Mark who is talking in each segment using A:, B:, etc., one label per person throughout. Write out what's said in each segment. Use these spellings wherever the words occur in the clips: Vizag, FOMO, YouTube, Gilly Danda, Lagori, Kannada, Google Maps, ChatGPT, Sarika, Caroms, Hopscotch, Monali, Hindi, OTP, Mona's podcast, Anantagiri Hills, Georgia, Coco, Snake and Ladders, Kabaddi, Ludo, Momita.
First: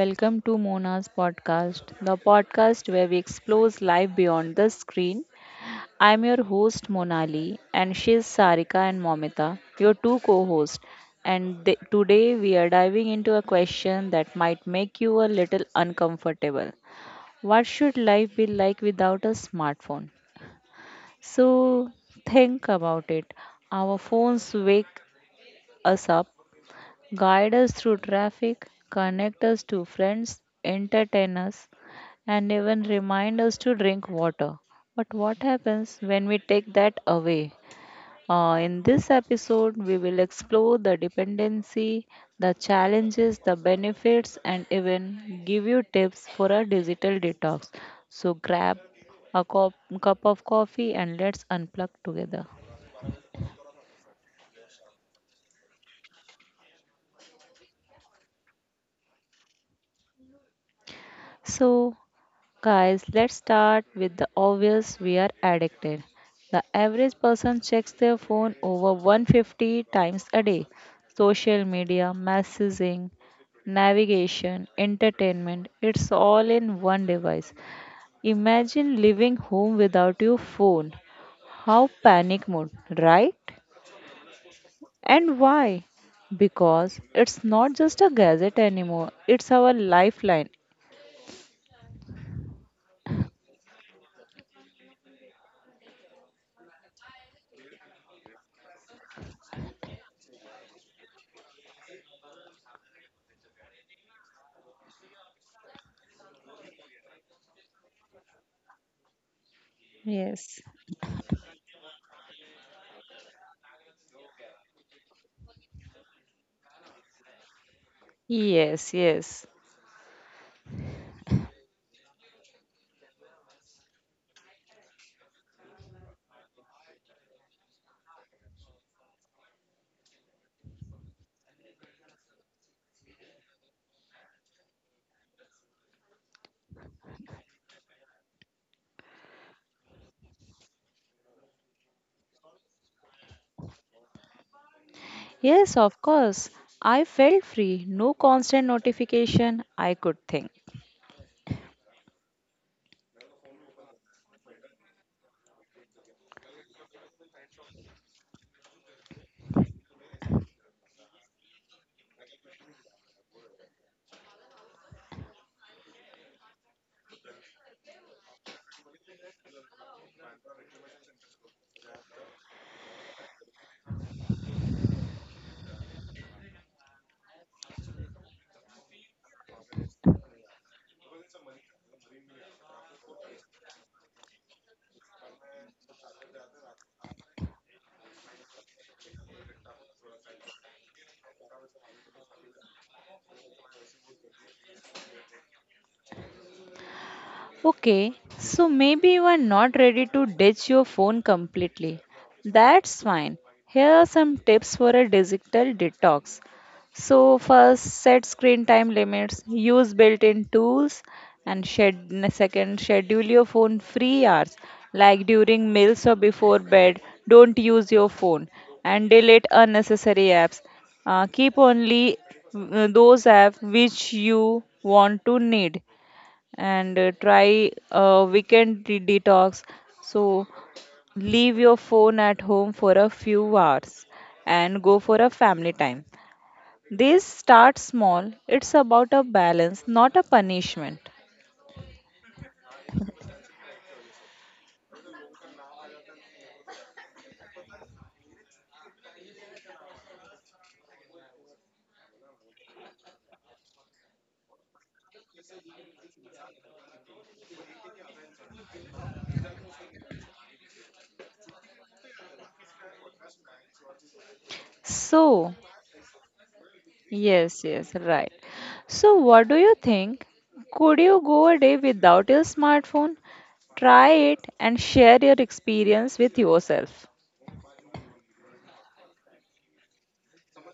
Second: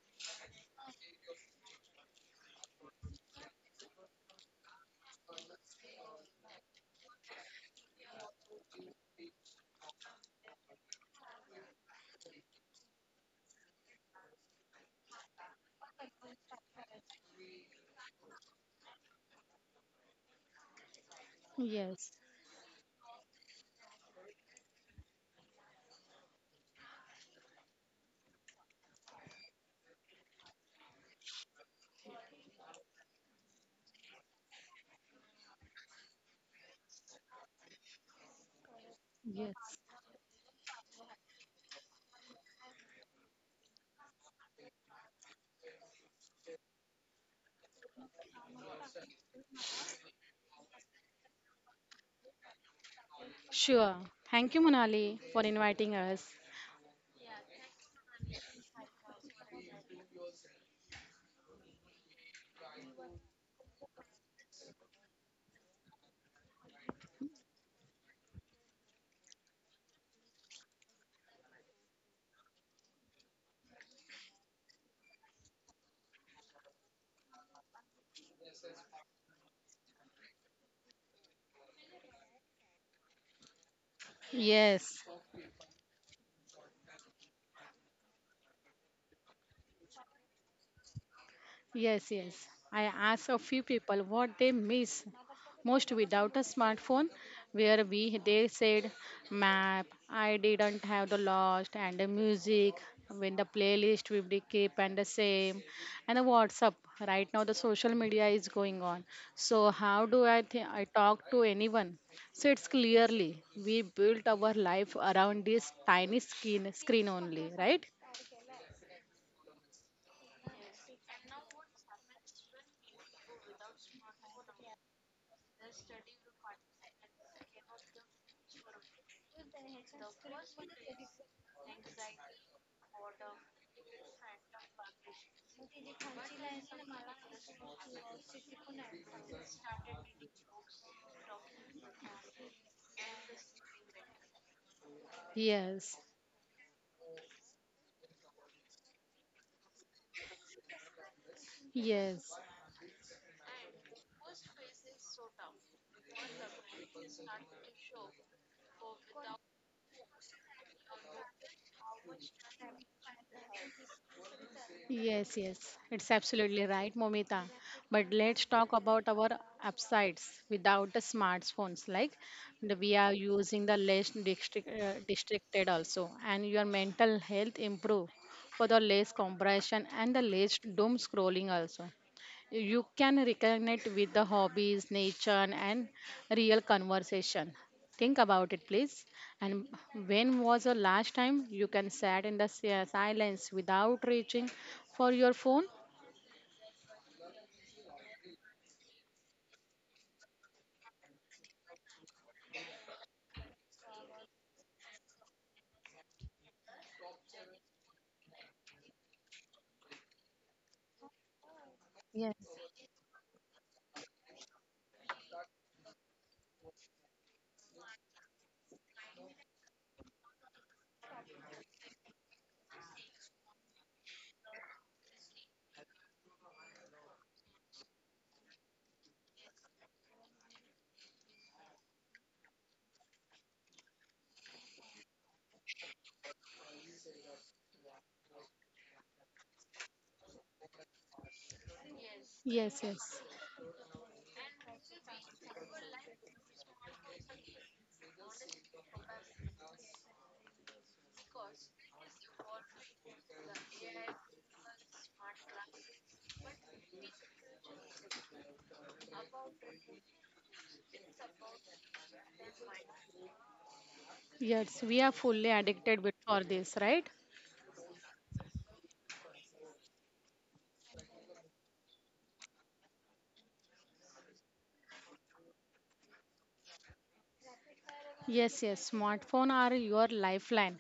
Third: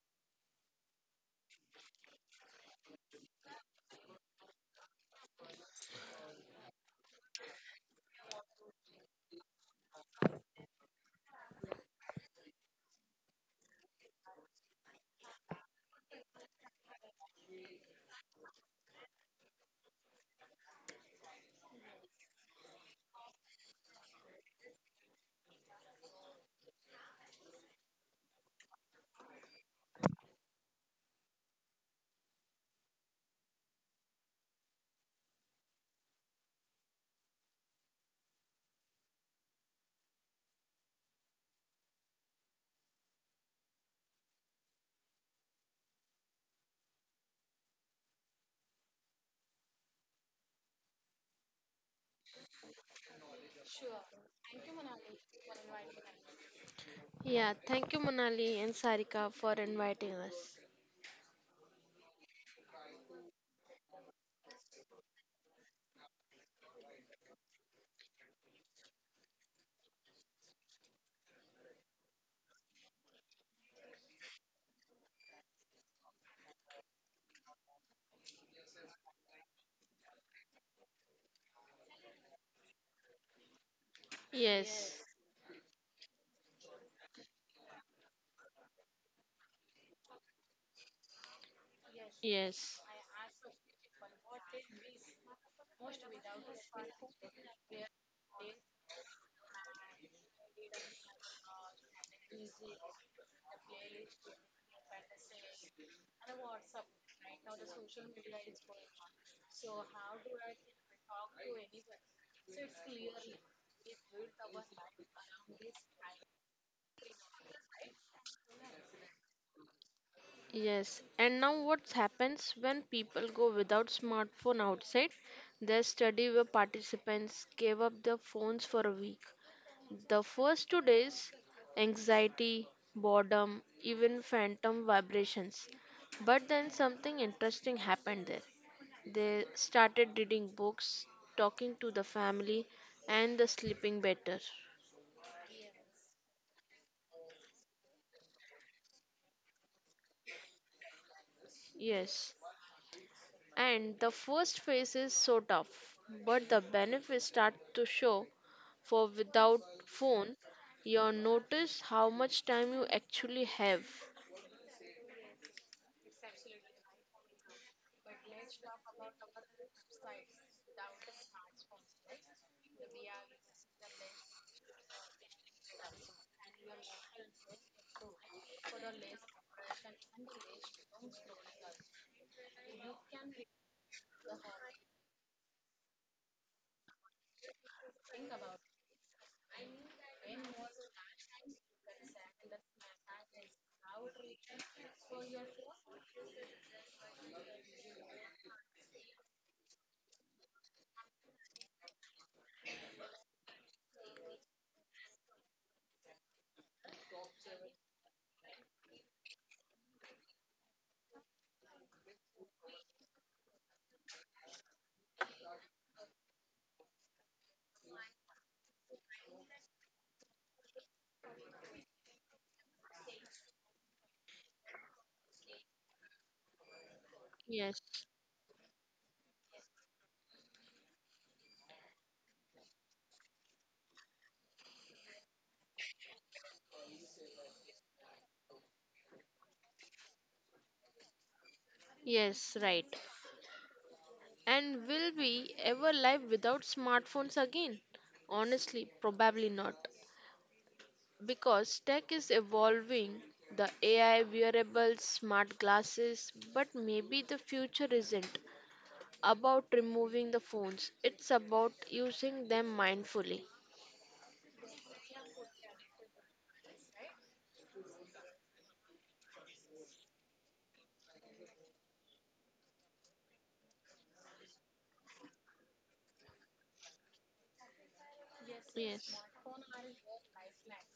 A: Welcome to Mona's podcast, the podcast where we explore life beyond the screen. I'm your host Monali, and she's Sarika and Momita, your two co-hosts. And today we are diving into a question that might make you a little uncomfortable. What should life be like without a smartphone? So
B: Yes.
A: think about it. Our phones wake us up, guide us through traffic, connect us to friends, entertain us, and even remind us to drink water. But what happens when we take that away? In this
B: Yes.
A: episode, we will explore the dependency, the challenges, the benefits, and even give you tips for a digital detox. So grab a cup of coffee and let's unplug together.
B: Sure. Thank you, Monali, for inviting us.
C: Yeah, thank you, Monali and Sarika, for inviting us.
A: So, guys, let's start with the obvious: we are addicted. The average person checks their phone over 150 times a day. Social media, messaging, navigation, entertainment, it's all in one device. Imagine living home without your phone. How panic mode, right?
C: Yes,
B: Yes.
A: And why? Because it's not just a gadget anymore, it's our lifeline.
B: Yes, yes.
C: yes,
B: I asked a few people what they miss most without a smartphone, where we they said map, I didn't have the lost and the music when the playlist we will be keep and the same and the WhatsApp. Right now the social media is going on. So how do I
A: Yes.
B: think I talk to anyone? So it's clearly we built our life around this tiny screen only, right?
A: Yes, yes.
C: yes. And now, what happens when people go without smartphone outside? There's study where participants gave up their phones for a week. The first two days, anxiety, boredom, even phantom vibrations. But then something interesting happened there. They started reading books, talking to the family, and the sleeping better.
A: Yes,
B: Yes.
A: of course. I felt free, no constant notification. I could think.
C: Yes,
B: Yes.
C: and the first phase is so tough, but the benefits start to show. For without phone, you notice how much time you actually have.
B: Yes, yes, it's absolutely right, Momita. But let's talk about our upsides without the smartphones. Like we are using the less district, distracted also, and your mental health improve for the less compression and the less doom scrolling also. You can reconnect with the hobbies, nature, and real conversation. Think about it, please. And when was the last time you can sat in the silence without reaching for your phone?
A: Okay, so maybe you are not ready to ditch your phone completely. That's fine. Here are some tips for a digital detox. So, first, set screen time limits, use built in tools, and
B: Yes.
A: shed, second, schedule your phone free hours like during meals or before bed. Don't use your phone and delete unnecessary apps. Keep only those apps which you want to need, and
C: Yes,
A: try a weekend detox. So, leave your phone at home for a few hours and go for a family time. This start small, it's about a balance, not a punishment.
C: yes,
B: Yes,
C: right.
B: yes.
C: And will we ever live without smartphones again? Honestly, probably not. Because tech is evolving, the AI wearables, smart glasses, but maybe the future isn't about removing the phones. It's about using them mindfully.
B: Yes, we are fully
A: So,
B: addicted with for this, right?
A: yes, yes, right. So, what do you think? Could you go a day without your smartphone? Try it and share your experience with yourself.
B: Yes, yes.
C: Yes.
B: Smartphone are your lifeline.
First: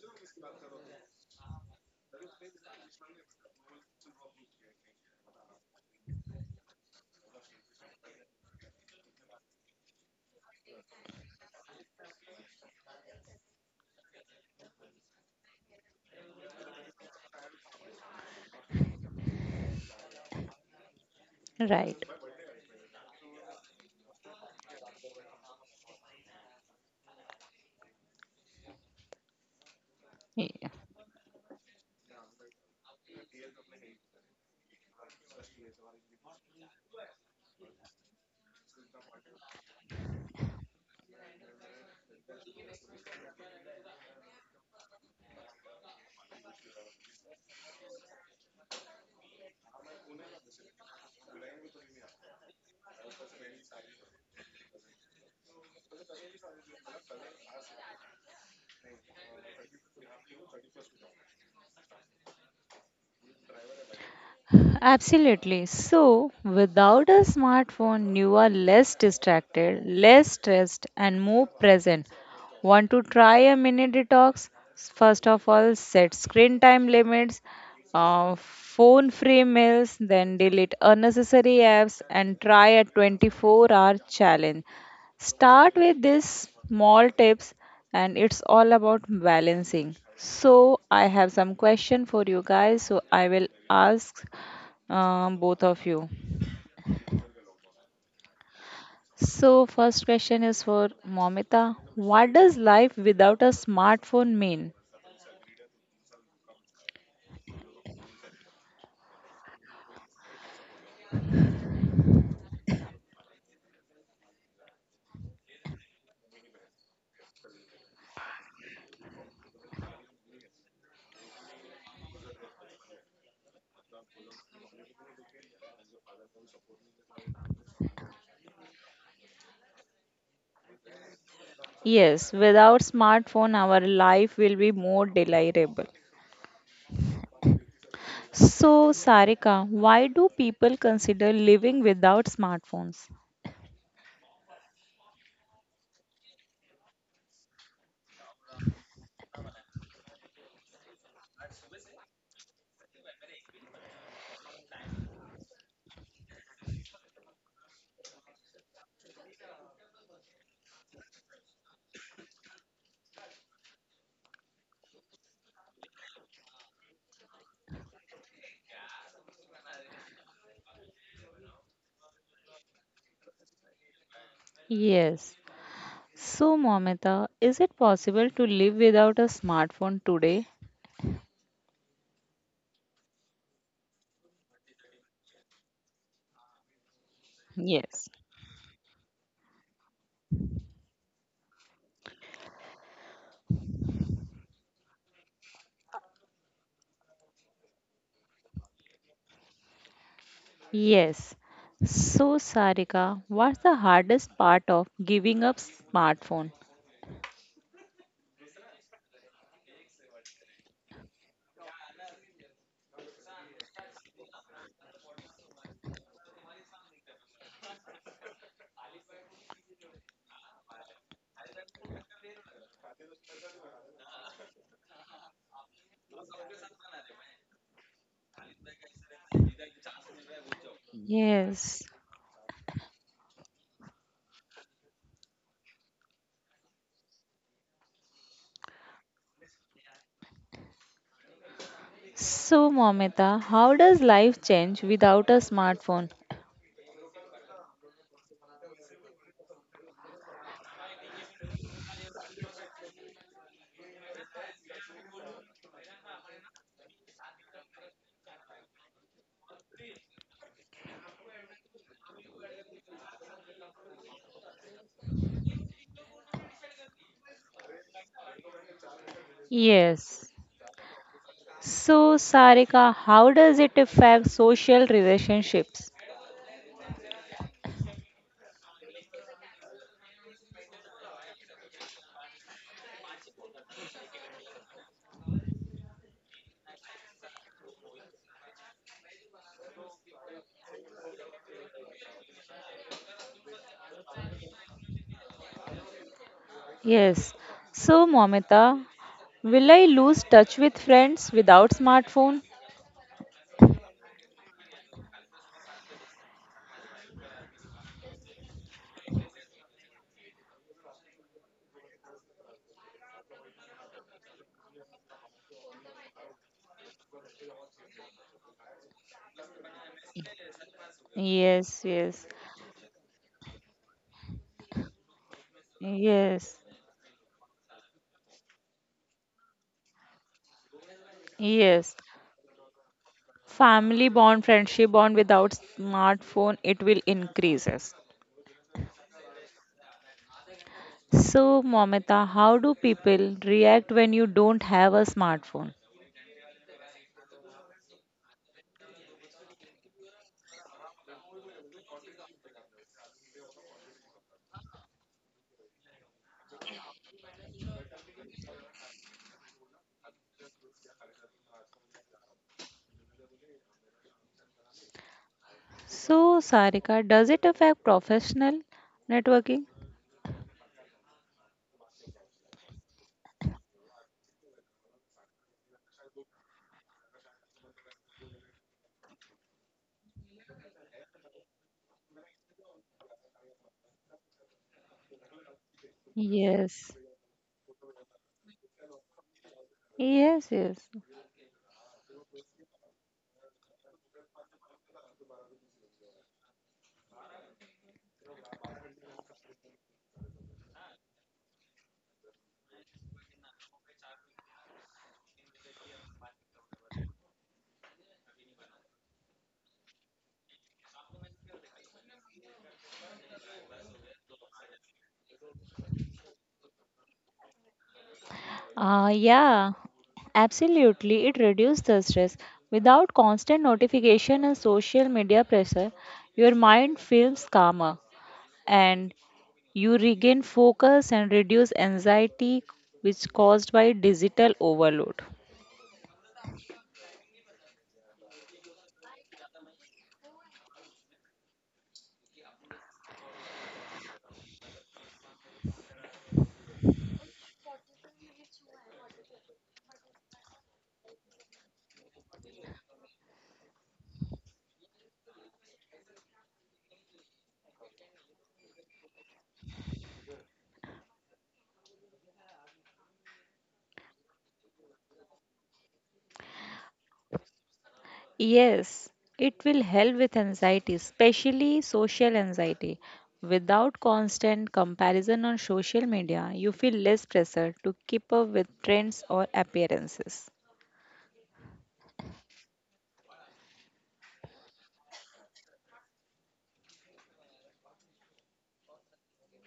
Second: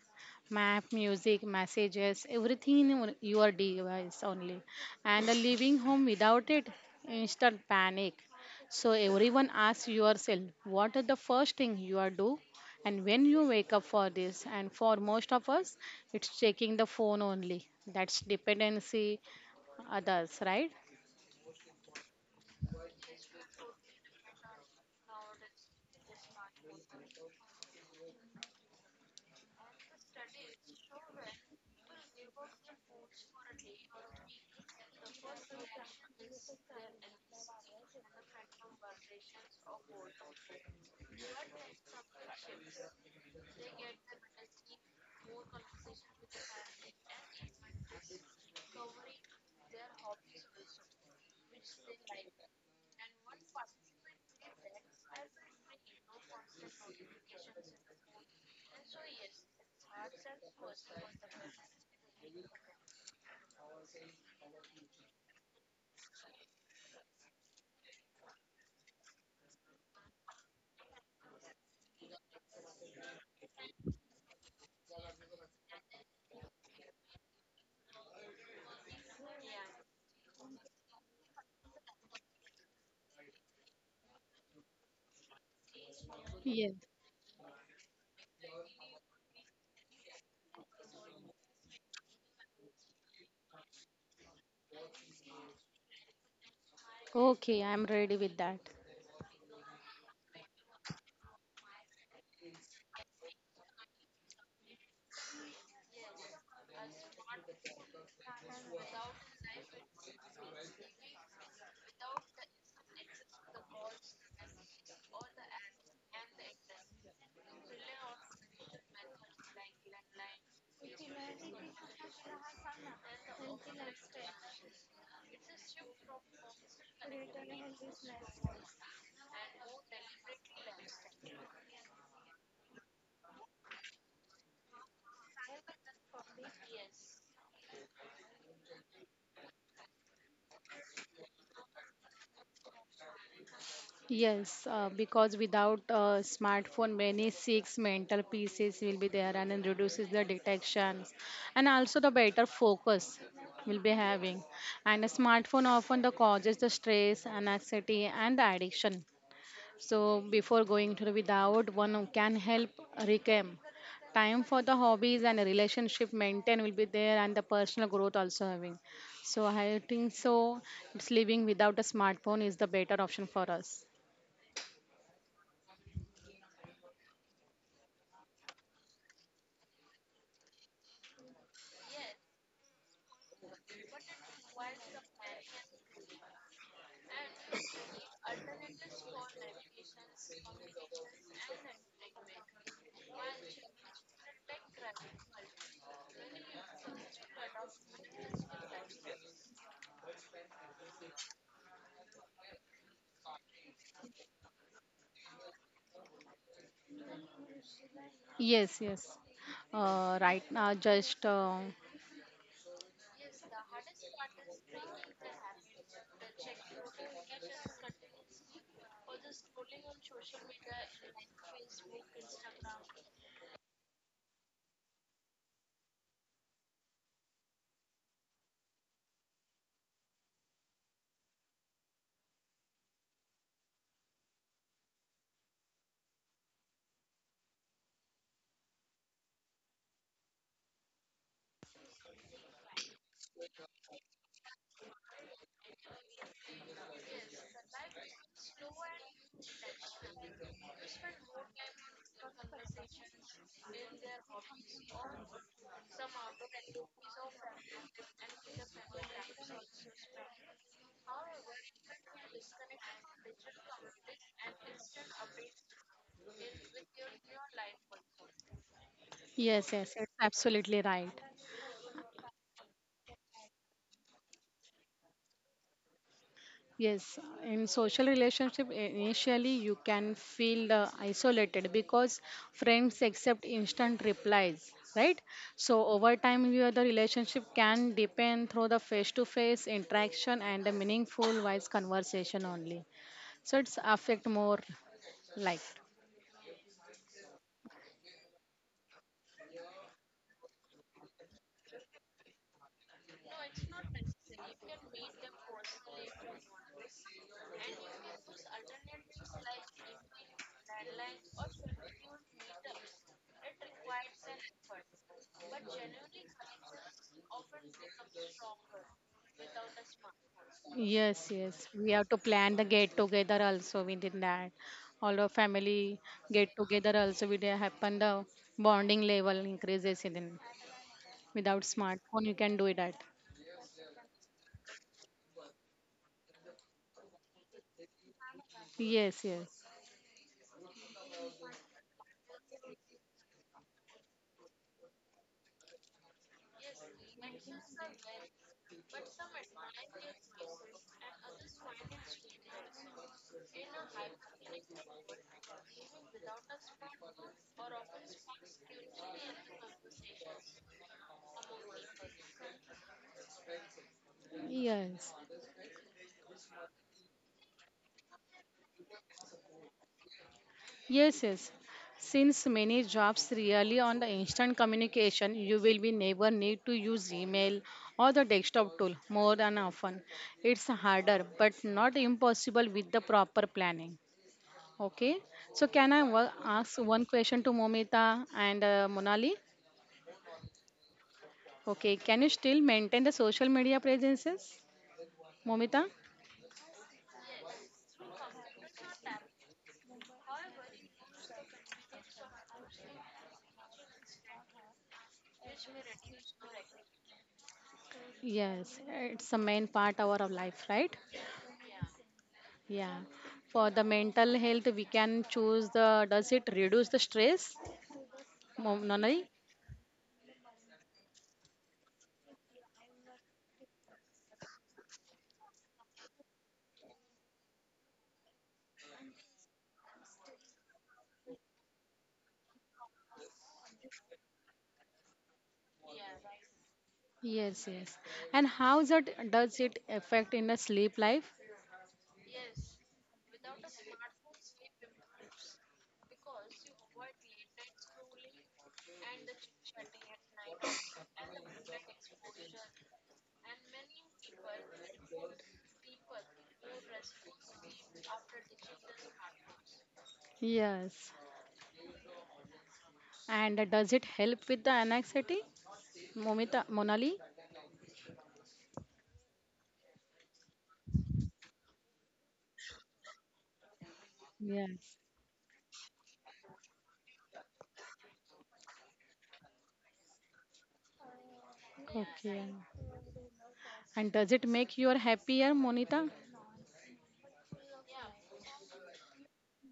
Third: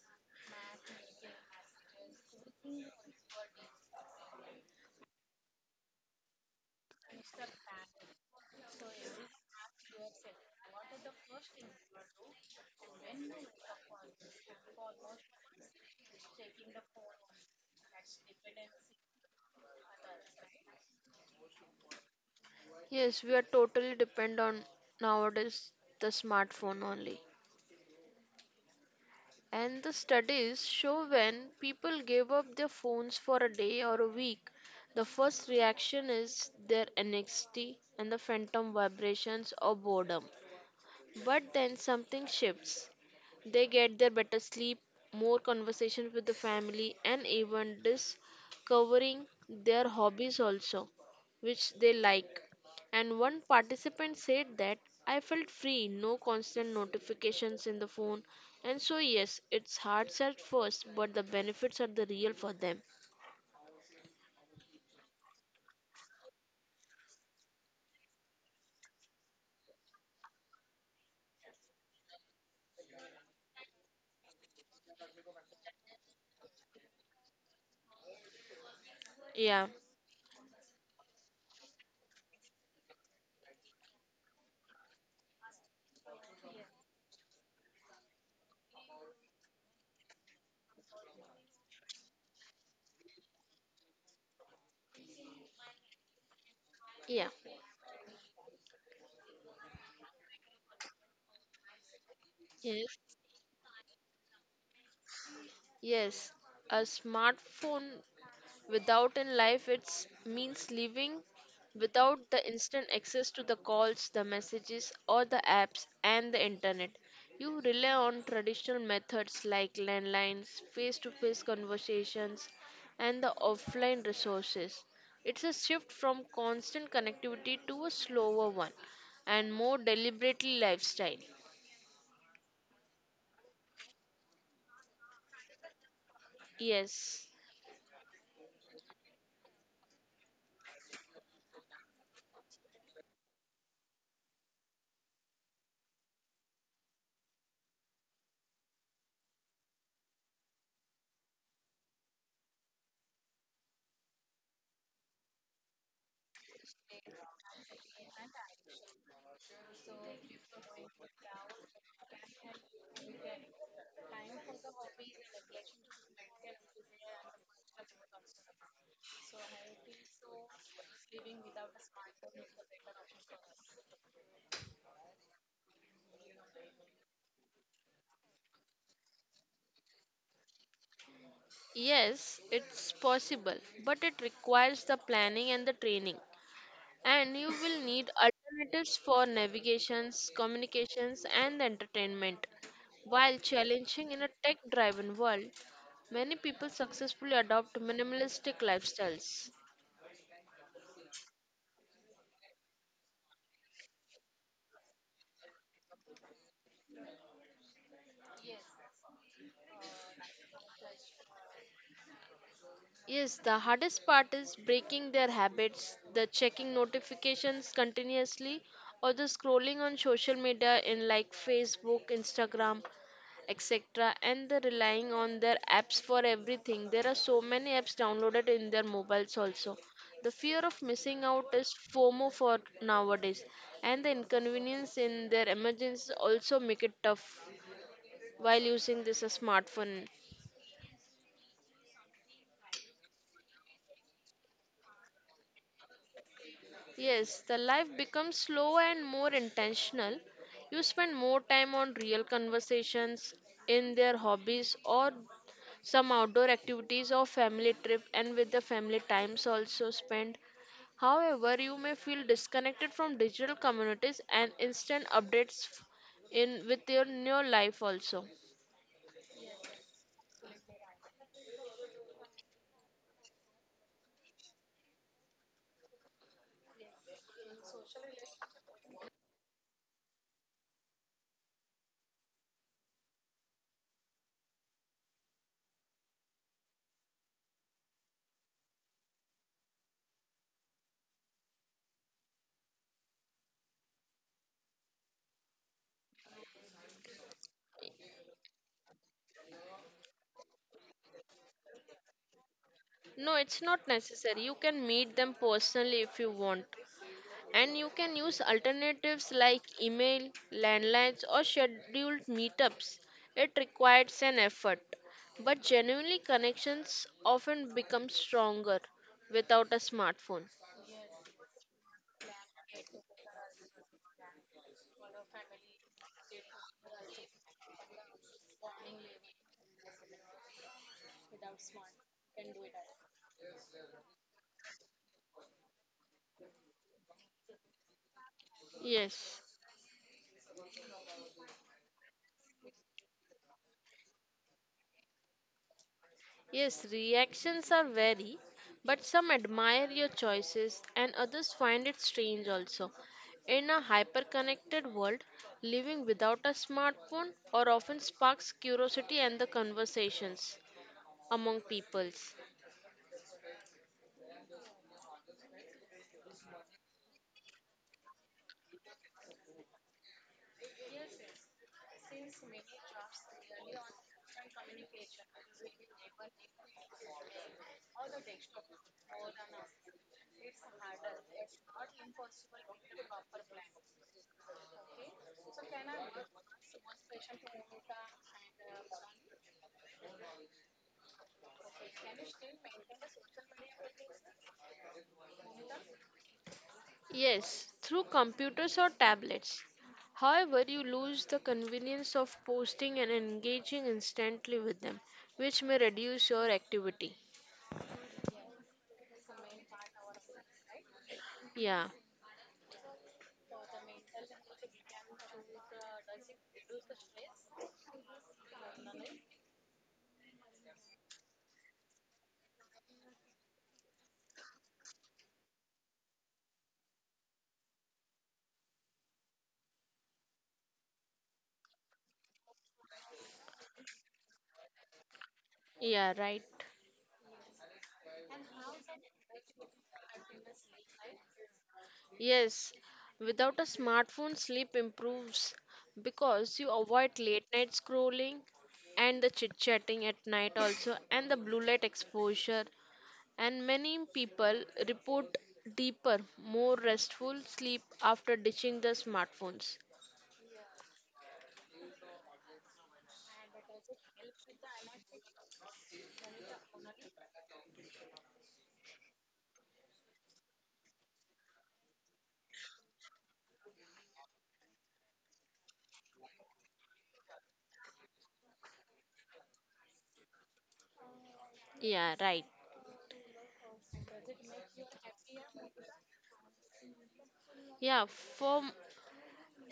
B: Map, music, messages, everything in your device only. And leaving home without it, instant panic. So everyone asks yourself, what is the first thing you are do? And when you wake up for this, and for most of us, it's checking the phone only. That's dependency others, right?
A: Right.
C: Yes, we are totally depend on nowadays the smartphone only. And the studies
A: Yeah.
C: show when people give up their phones for a day or a week, the first reaction is their anxiety and the phantom vibrations or boredom. But then something shifts. They get their better sleep, more conversation with the family, and even discovering their hobbies also, which they like. And one participant said that I felt free, no constant notifications in the phone. And so, yes, it's hard at first, but the benefits are the real for them.
A: Absolutely. So, without a smartphone, you are less distracted, less stressed, and more present. Want to try a mini detox? First of all, set screen time limits, phone free
C: Yeah,
A: meals, then delete unnecessary apps, and try a 24-hour challenge. Start with these
B: Yes.
A: small tips, and it's all about balancing. So, I have some question for you guys. So, I will ask both of you.
C: yeah,
B: Okay, I'm ready with that.
A: So, first question is for Momita. What does
C: yes,
A: life without a smartphone mean?
C: yes. A smartphone without in life it means living without the instant access to the calls, the messages, or the apps and the internet. You rely on traditional methods like landlines, face to face conversations, and the offline resources. It's a shift from constant connectivity to a slower one and more deliberately lifestyle.
A: Yes, without smartphone, our life will be more desirable.
C: Yes.
A: So, Sarika, why do people consider living without smartphones?
B: Yes, because without a smartphone, many six mental pieces will be there and it reduces the detections and also the better focus will be having. And a smartphone often the causes the stress, and anxiety and the addiction. So before going to the without, one can help reclaim time for the hobbies and a relationship maintain will be there and the personal growth also having. So I think so it's living without a smartphone is the better option for us.
A: Yes. So, Momita, is it possible to live without a smartphone today?
C: Yes, it's possible, but it requires the planning and the training, and you will
A: Yes.
C: need alternatives for navigations, communications, and entertainment. While challenging in a tech driven world, many people successfully adopt minimalistic lifestyles.
A: Yes. So, Sarika, what's the hardest part of giving up smartphone?
B: Yes, yes. Right. Just
C: Yes, the hardest part is breaking their habits, the checking notifications continuously, or the scrolling on social media in like Facebook, Instagram, etc., and the relying on their apps for everything. There are so many apps downloaded in their mobiles also. The fear of missing out is
A: Yes.
C: FOMO for nowadays, and the inconvenience in their emergencies also make it tough while using this a smartphone.
A: So, Momita, how does life change without a smartphone?
C: Yes, the life becomes slower and more intentional. You spend more time on real conversations, in their hobbies, or some outdoor activities or family trip, and with the family times also spent. However, you may feel disconnected from digital communities and instant updates in with your new life also.
B: yes, yes. It's
A: Yes.
B: absolutely right.
A: So, Sarika, how does it affect social relationships?
B: Yes, in social relationship, initially you can feel isolated because friends accept instant replies, right? So over time, your the relationship can depend through the face-to-face interaction and the meaningful, wise conversation only. So it's affect more like.
A: Yes. So, Momita, will I lose touch with friends without smartphone?
C: No, it's not necessary. You can meet them personally if you want. And you can use alternatives like email, landlines, or scheduled meetups. It requires an effort, but genuinely connections often become stronger without a smartphone.
B: Yes, yes.
A: Yes,
B: We have
A: yes,
B: to plan the get together also within that. All our family
A: yes,
B: get together also will happen the bonding level increases in without
A: yes.
B: smartphone you can do it at.
A: Family bond, friendship bond without smartphone, it will increases.
B: Yes,
C: Yes,
B: yes.
A: So, Momita, how do people react when you don't have a smartphone?
C: yes, reactions are vary, but some admire your choices and others find it strange also. In a hyper connected world, living without a smartphone or often sparks curiosity and the conversations among peoples.
B: Yes.
A: So, Sarika, does it affect professional networking?
B: Yes, yes. Since many jobs really on the instant communication, you will be never need to use email or the desktop tool more than often. It's harder, but not impossible with the proper planning. Okay. So can I ask
A: Yes.
B: one question to Momita and Monali?
A: Yes, yes.
B: Okay. Can you still maintain the social media presences, Momita?
C: Yes, through computers or tablets. However, you lose the convenience of posting and engaging instantly with them, which may reduce your activity.
B: Yes, it's the main part of our life, right?
C: Yeah,
B: Yeah. For the mental health, we can choose the. Does it reduce the stress, Monali?
A: Yeah, absolutely. It reduces the stress. Without constant notification and social media pressure, your mind feels calmer, and you regain focus and reduce anxiety which caused by digital overload.
C: yeah, right.
B: Yes, yes. And how that does it affect in the sleep life?
C: Yes, without a smartphone, sleep improves because you avoid late night scrolling and the chit chatting at night, also, and the blue light exposure. And many people report deeper, more restful sleep after ditching the smartphones.
B: Yes. And does it help with the anxiety, Momita, Monali?
A: Yes, it will help with anxiety, especially social anxiety. Without constant
B: Yes.
A: comparison on social media, you feel less pressure to keep up with trends or appearances.
B: Okay.
C: Yeah, right.
B: And does it make you happier, Monita?
C: Yeah, for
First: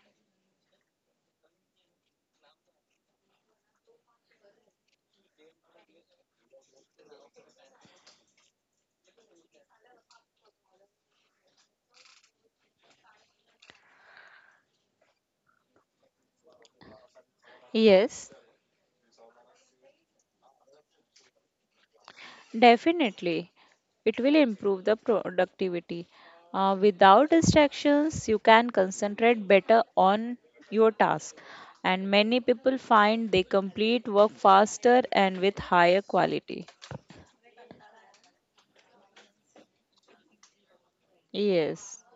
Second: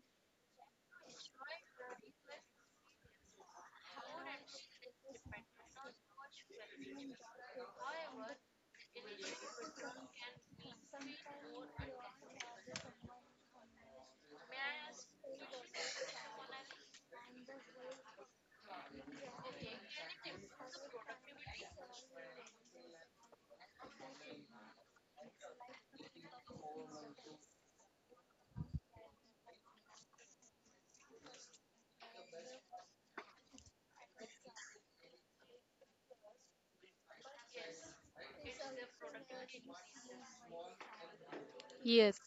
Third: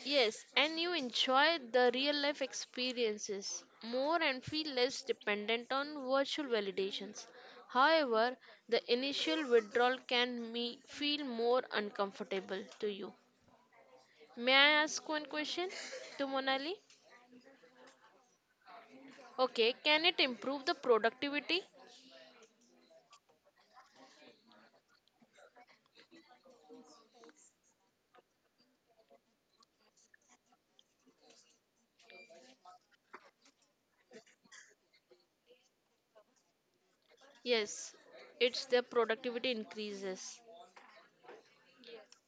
C: yes, and you enjoy the real life experiences more and feel less dependent on virtual validations. However, the initial withdrawal can me feel more uncomfortable to you. May I ask one question to Monali?
A: Yes,
C: Okay, can it improve the productivity?
A: definitely. It will improve the productivity. Without distractions, you can concentrate better on your task. And many people find they complete work faster and with higher quality.
C: Yes, it's the productivity increases.
A: Yes.
B: Yes.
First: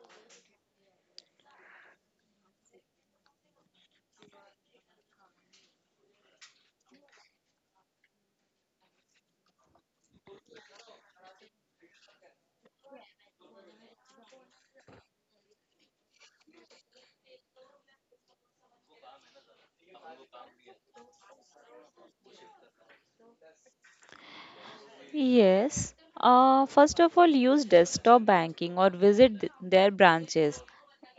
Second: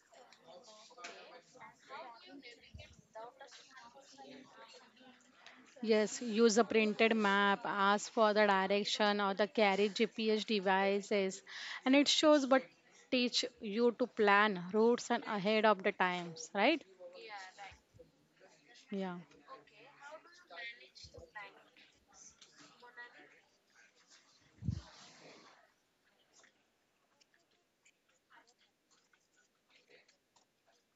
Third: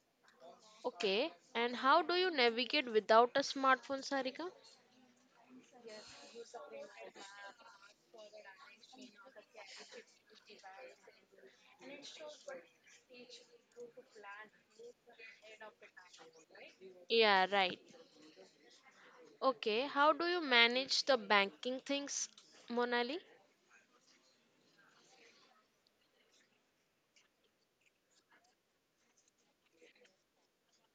C: Okay, and how do you navigate without a smartphone, Sarika?
B: Yes, use a printed map, ask for the direction or the carry GPS devices and it shows but teach you to plan routes and ahead of the times, right?
C: Yeah, right.
B: Yeah.
C: Okay, how do you manage the banking things, Monali?
A: Yes. First of all, use desktop banking or visit their branches,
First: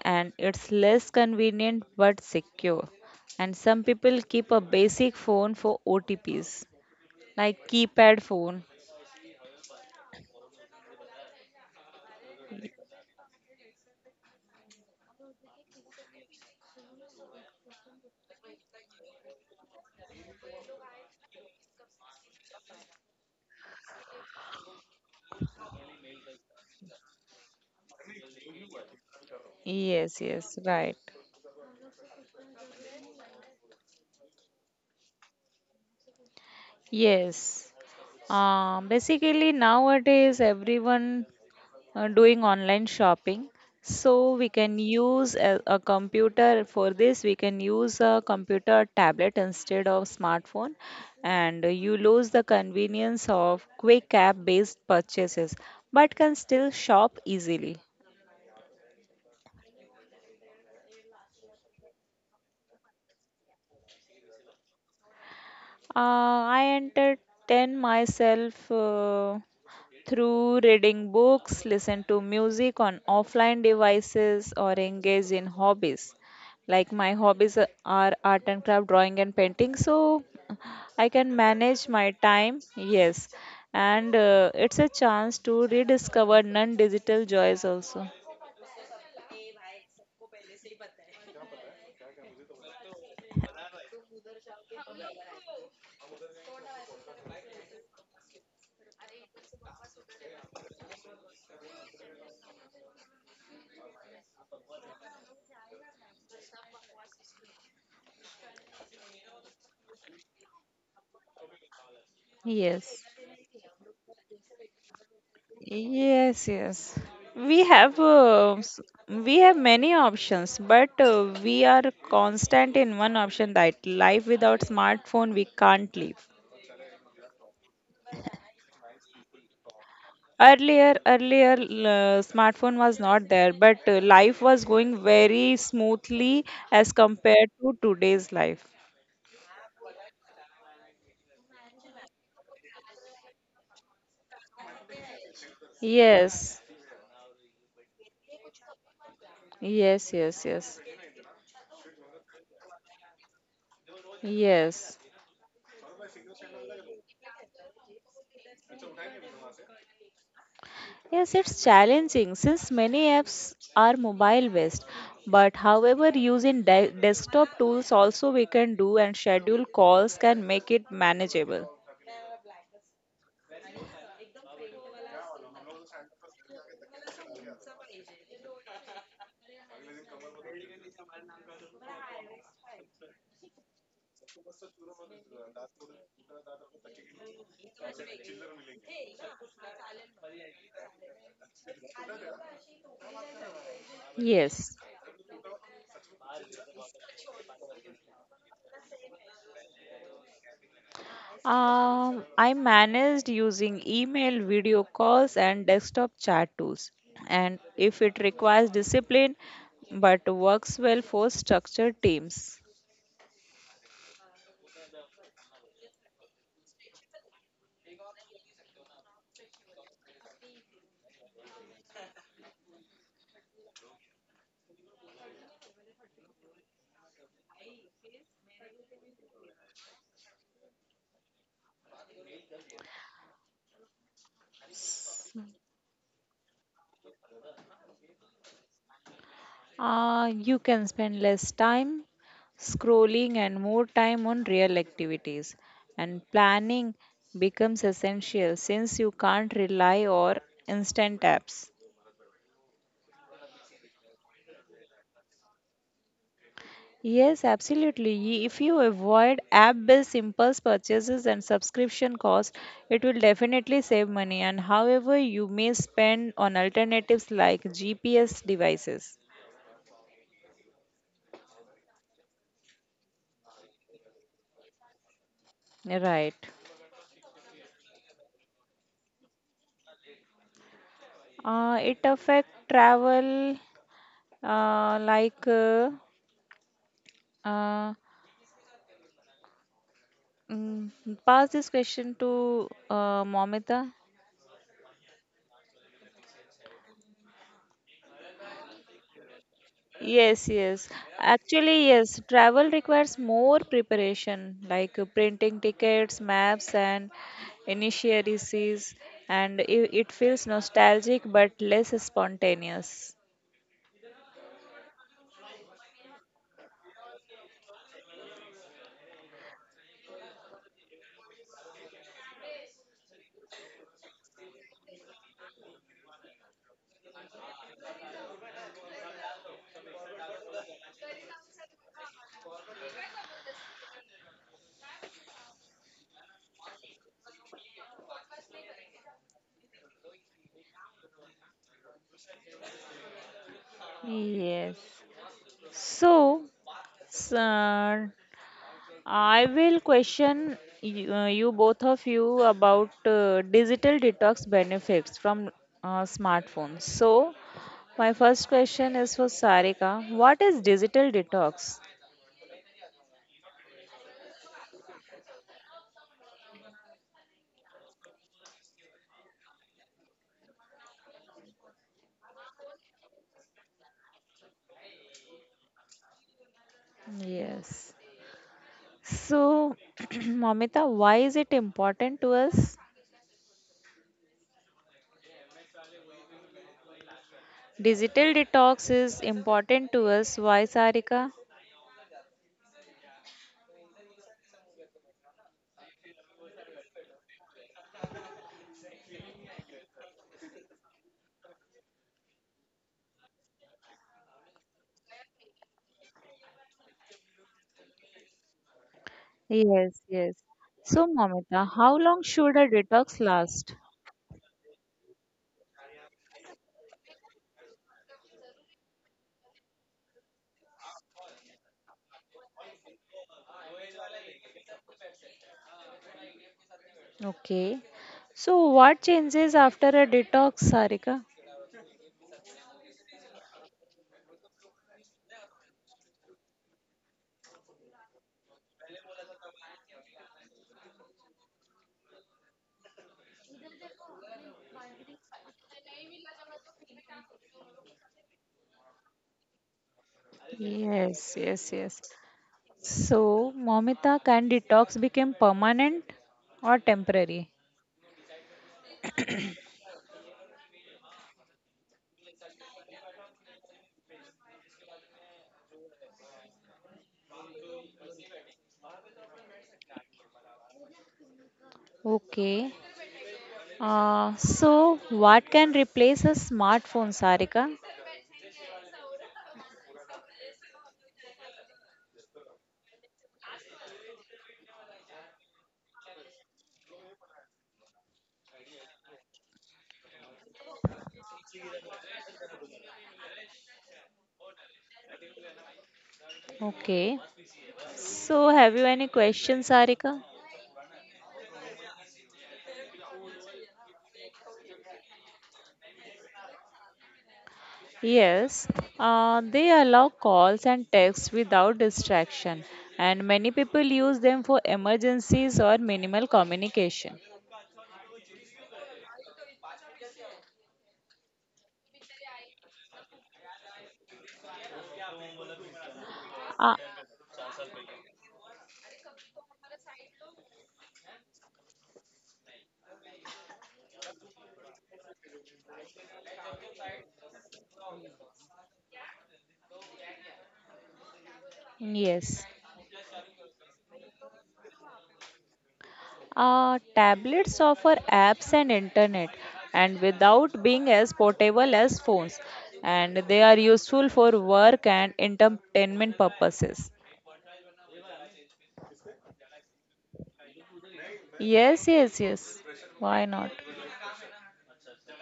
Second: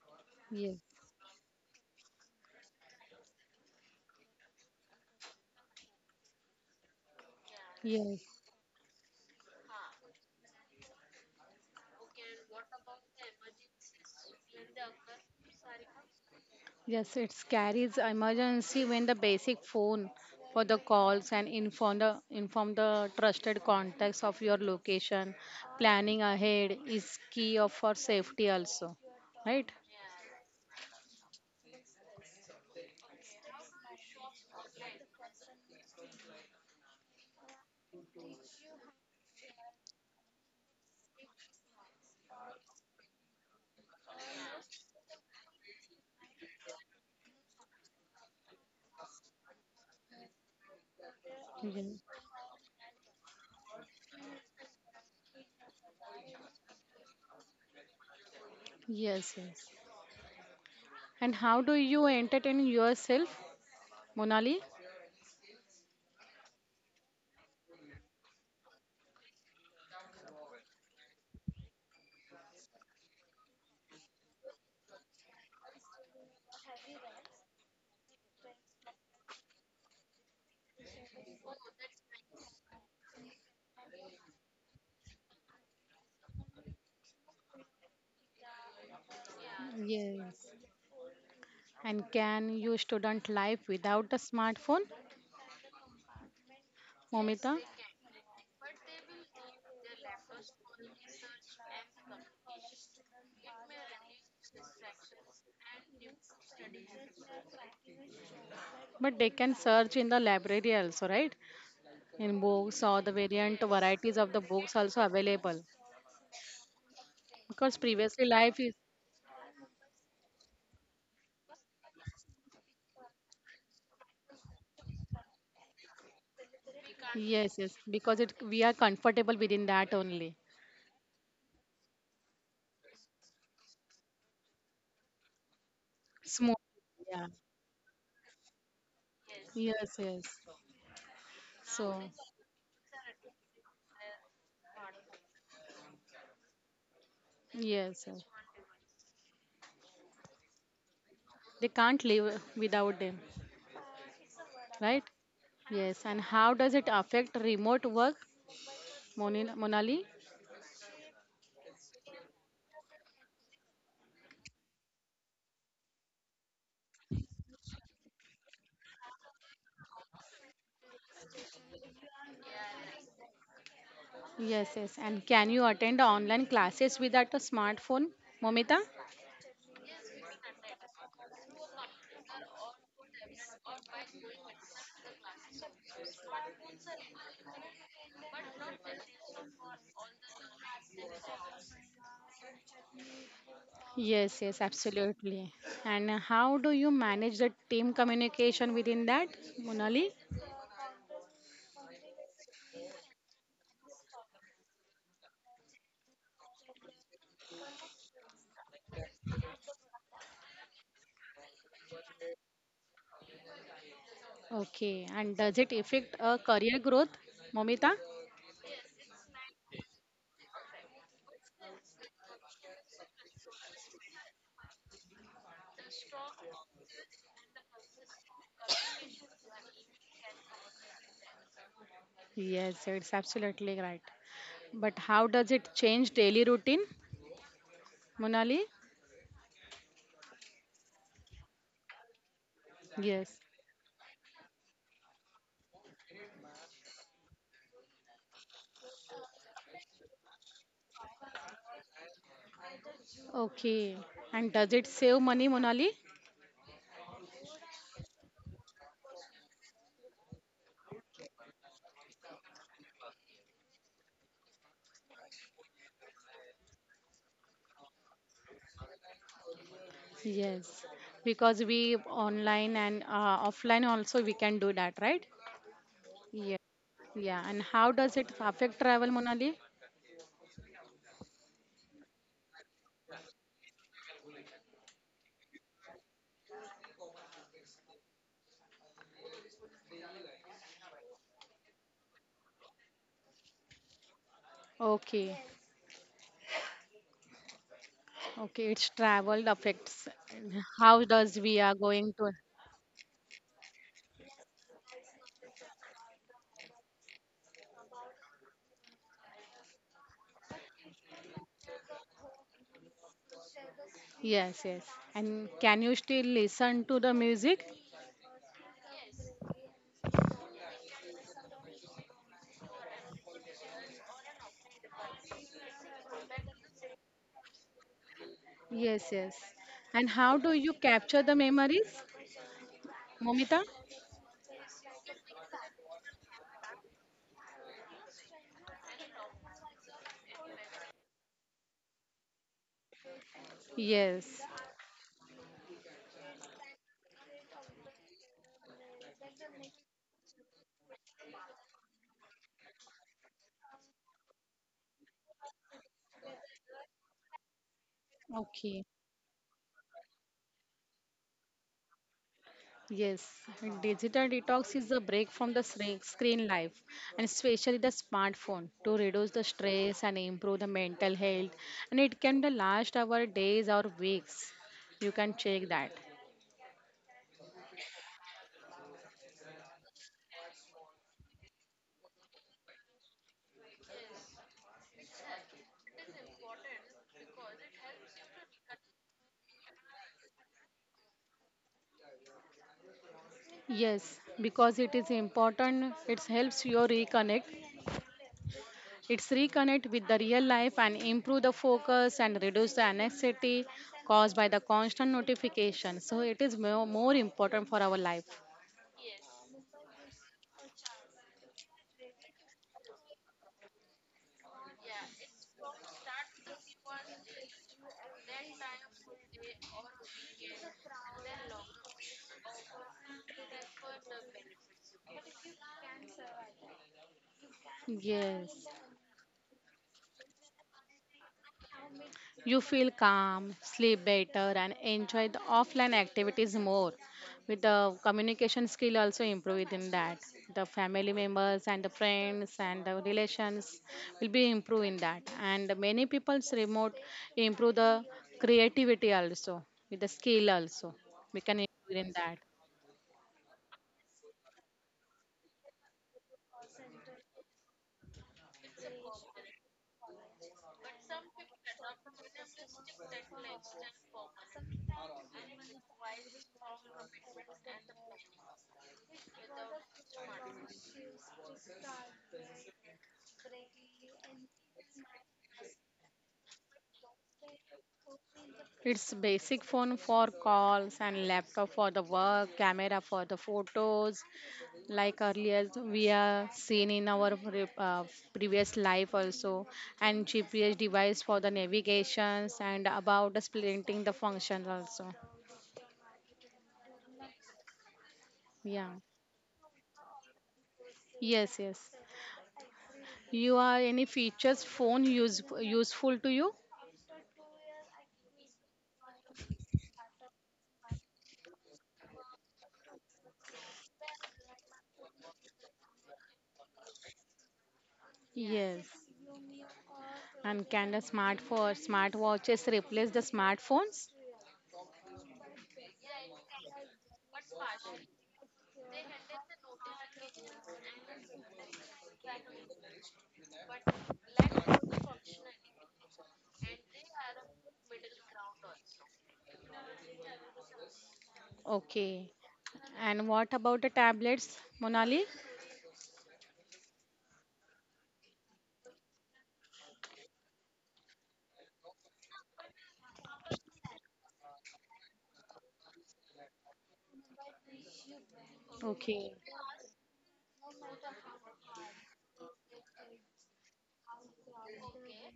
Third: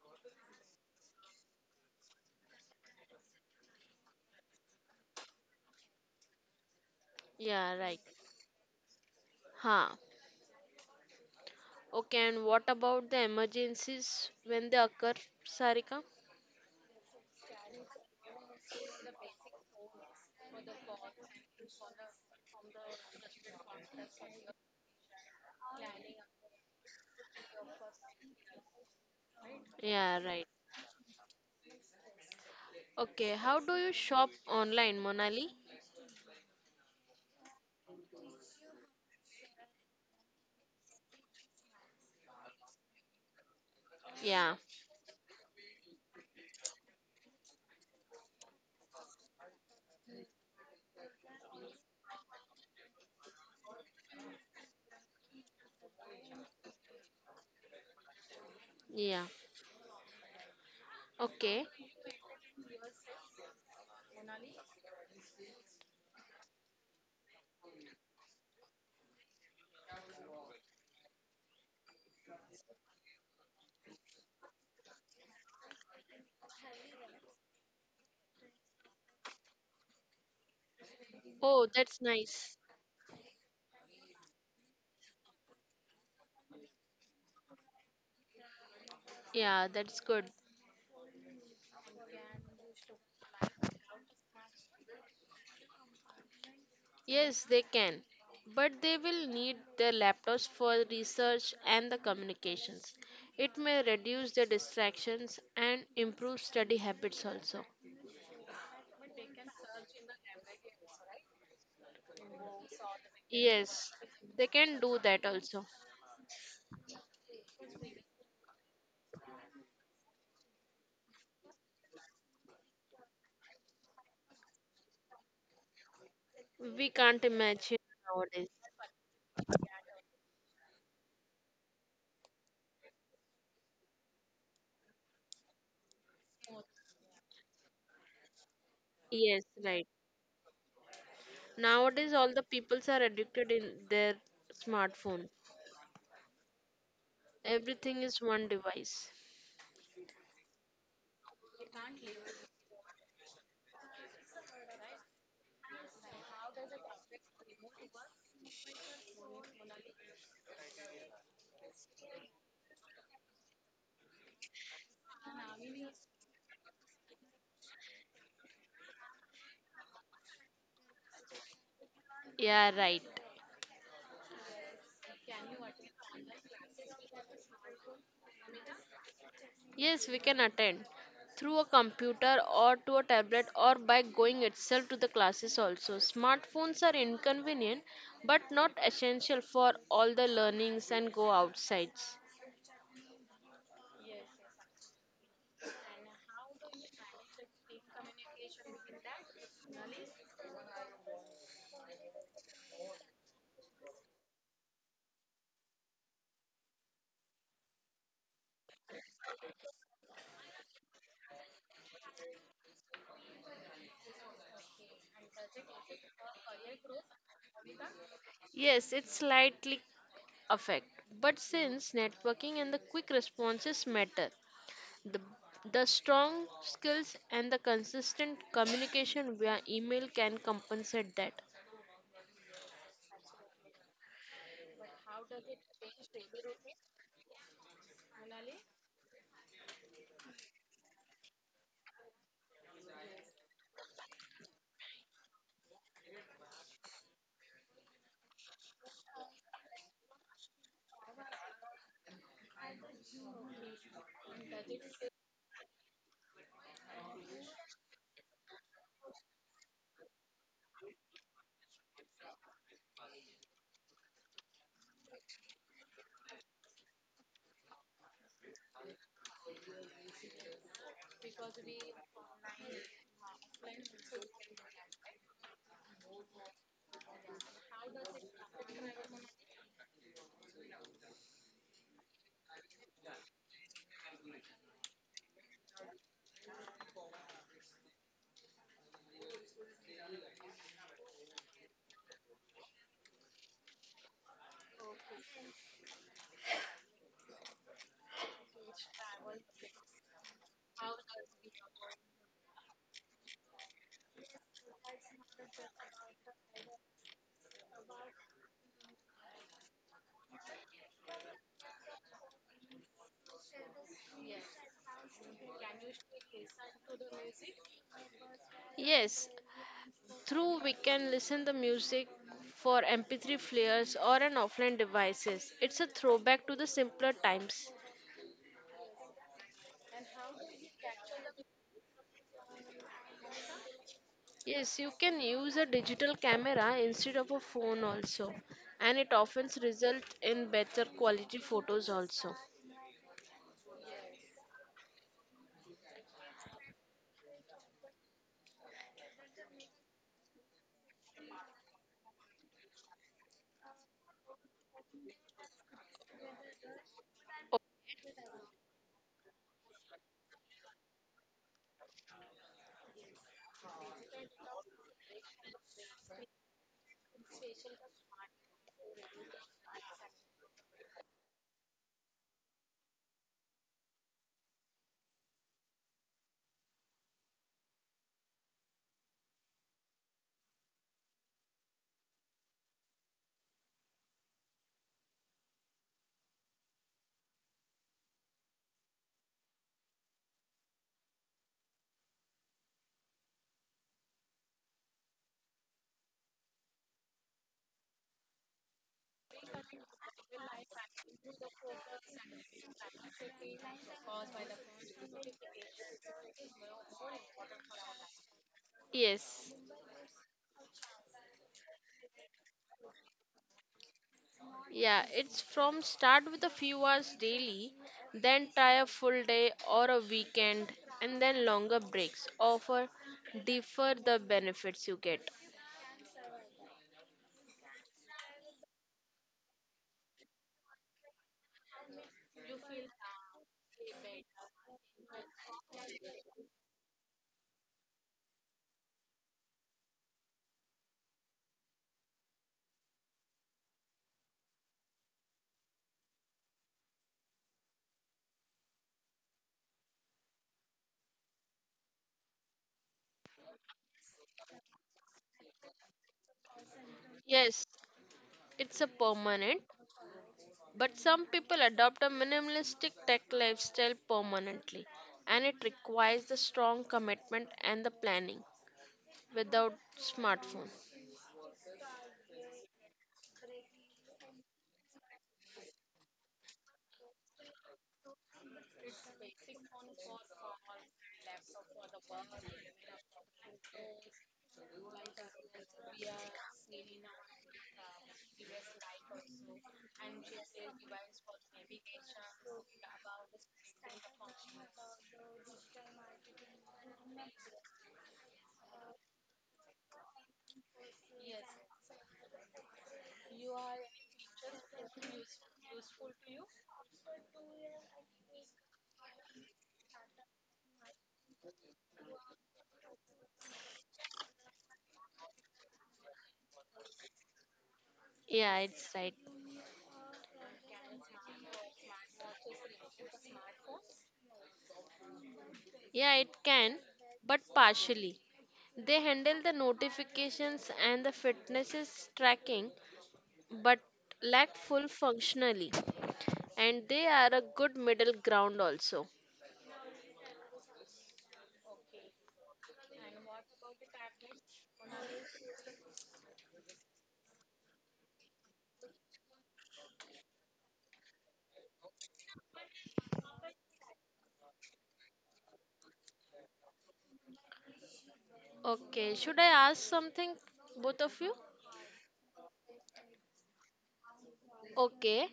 A: and it's
B: Yes.
A: less convenient but secure. And some people keep a basic phone for OTPs, like
C: Yeah, right.
B: Yes.
A: keypad phone.
C: Huh. Okay, and what about the emergencies when they occur, Sarika?
B: Yes, it carries emergency when the basic phone for the calls and inform the trusted contacts of your location. Planning ahead is key of for safety also, right?
C: Yeah,
A: Yes,
C: right.
A: yes, right.
C: Okay, how do you shop online, Monali?
A: Yes. Basically, nowadays everyone doing online shopping. So we
C: Yeah,
A: can use a computer for this. We can use a computer tablet instead of smartphone, and you
B: Yes,
A: lose the convenience of quick app-based purchases, but can still shop easily.
B: yes.
C: yeah.
B: Yes. And how do
C: Okay.
B: you entertain yourself, Monali?
A: I entertain myself through reading books, listen to music on offline devices, or engage in hobbies. Like my hobbies are art and craft, drawing and painting, so I can
C: Oh,
A: manage
C: that's
A: my time.
C: nice.
A: Yes, and it's a chance to rediscover non-digital joys also.
C: Yeah, that's
B: Yes.
C: good.
B: And can you student life without a smartphone, Momita?
C: Yes, they can, but they will need their laptops for research and the communications. It may reduce their distractions and improve study habits also.
B: But they can search in the library also, right? In books or
A: Yes.
B: the variant
C: Yes,
B: varieties of the
C: they
B: books
C: can do
B: also
C: that
B: available.
C: also.
A: Yes, yes. We
B: Because
A: have
B: previously
A: uh,
B: life is
A: s- we have many options, but we are constant in one option that life without smartphone we can't live.
C: We can't
B: yes, yes.
C: imagine
B: Because it
C: nowadays.
B: we are comfortable within that only.
A: Earlier, smartphone was not there, but life was going very smoothly
B: Smooth.
A: as
B: Yeah.
A: compared to today's life.
C: Yes, right.
B: Yes, yes.
C: Nowadays,
B: So
C: all the peoples are addicted in their smartphone.
A: Yes,
C: Everything is
B: yes, yes.
C: one device.
A: yes, yes, yes,
B: They can't live without them.
A: yes.
B: Right? Yes, and how does it affect remote work, Monali?
A: Yes, it's challenging since many apps are mobile based. But however, using desktop tools also we can do, and schedule calls can make it manageable.
C: Yeah, right.
B: Yes, yes, and can you attend online classes without a smartphone, Momita?
C: Yes, we can attend through a computer or to a tablet or by going itself to the classes also. Smartphones are inconvenient but not essential for all the learnings and go outsides.
B: Yes, yes,
A: Yes.
B: absolutely. And how do you manage the team communication within that, Monali?
A: I managed using email, video calls, and desktop chat tools. And if it requires discipline, but works well for structured teams.
B: Okay, and does it affect career growth, Momita?
C: Yes, it's slightly affect. But since networking and the quick responses matter, the the strong skills and the consistent communication via email can compensate that.
B: Yes, it's absolutely right. But how does it change daily routine, Monali?
A: You can spend less time
B: Yes.
A: scrolling and more time on real activities. And planning becomes essential since you can't rely on instant apps.
B: Okay, and does it save money, Monali?
A: Yes, absolutely. If you avoid app-based impulse purchases and subscription costs, it will definitely save money. And however, you may spend on alternatives like GPS devices.
B: Yes, because we online and offline also we can do that, right?
A: Right.
B: Yeah, yeah. And how does it affect travel, Monali?
A: It affect travel. Like, uh, mm, pass this question to Momita.
B: Okay, okay. It's travel affects.
A: Yes, yes.
B: How does we are
A: Actually,
B: going
A: yes.
B: to?
A: Travel requires more preparation, like printing tickets, maps, and initiaries, and it feels nostalgic but less spontaneous.
B: Yes, yes. And can you still listen to the music?
C: Yes, through we can listen the music for MP3 players or an offline devices. It's a throwback to the simpler times.
B: Yes, yes. And how do you capture the memories, Momita?
C: Yes, you can use a digital camera instead of a phone also, and it often results in better quality photos also.
B: Yes.
A: Yes. So, s- uh, I will question you, you both of you about digital detox benefits from smartphones. So,
C: Oh,
A: my first
B: Okay.
A: question is for Sarika. What is digital detox?
B: Yes, digital detox is a break from the screen life and especially the smartphone to reduce the stress and improve the mental health. And it can the last our days or weeks. You can check that.
A: Yes. So, Mamita, why is it important to us? Digital detox is important to us. Why, Sarika?
B: Yes, because it is important. It helps you reconnect. It's reconnect with the real life and improve the focus and reduce the anxiety caused by the constant notification. So it is more important for our life.
C: yes.
A: Yes, yes. So, Mamita, how long should a detox last?
C: Yeah, it's from start with a few hours daily, then try a full day or a weekend, and then longer breaks. Offer differ the benefits you get.
A: Okay.
B: Yes.
A: So what changes after a detox, Sarika?
B: You feel calm, sleep better, and enjoy the offline activities more. With the communication skill also improve within that. The family members and the friends and the relations will be improve in that. And many people's remote improve the creativity also with the skill also. We
A: Yes,
B: can
A: yes,
B: improve
A: yes.
B: in that.
A: So, Momita, can detox become permanent or temporary?
C: Yes, it's a permanent, but some people adopt a minimalistic tech lifestyle permanently, and it requires the strong commitment and the planning without smartphone.
A: Okay. So what can replace a smartphone, Sarika?
B: It's basic phone for calls and laptop for the work, camera for the photos. Like earlier, we are seen in our previous life also, and GPS device for the navigations and about splitting the functions also.
A: Okay. So
B: Yeah.
A: have you any questions, Sarika?
B: Yes. Yes. You are any features phone useful to you?
A: Yes. They allow calls and texts without distraction, and many people use them for emergencies or minimal communication.
C: Yeah,
B: Yes.
C: it's right.
B: And can the smartwatches replace the smartphones?
C: Yeah, it can,
A: Uh,
C: but partially. They handle the notifications and the fitnesses tracking, but lack full functionally, and they are a good middle ground also.
B: Okay.
A: yes.
B: And what about the tablets, Monali?
A: Tablets offer apps and internet, and without being as portable as phones, and they are useful for work and entertainment purposes.
C: Okay,
B: Okay.
C: should I ask something, both of you?
A: Yes, yes, yes. Why not?
C: Okay.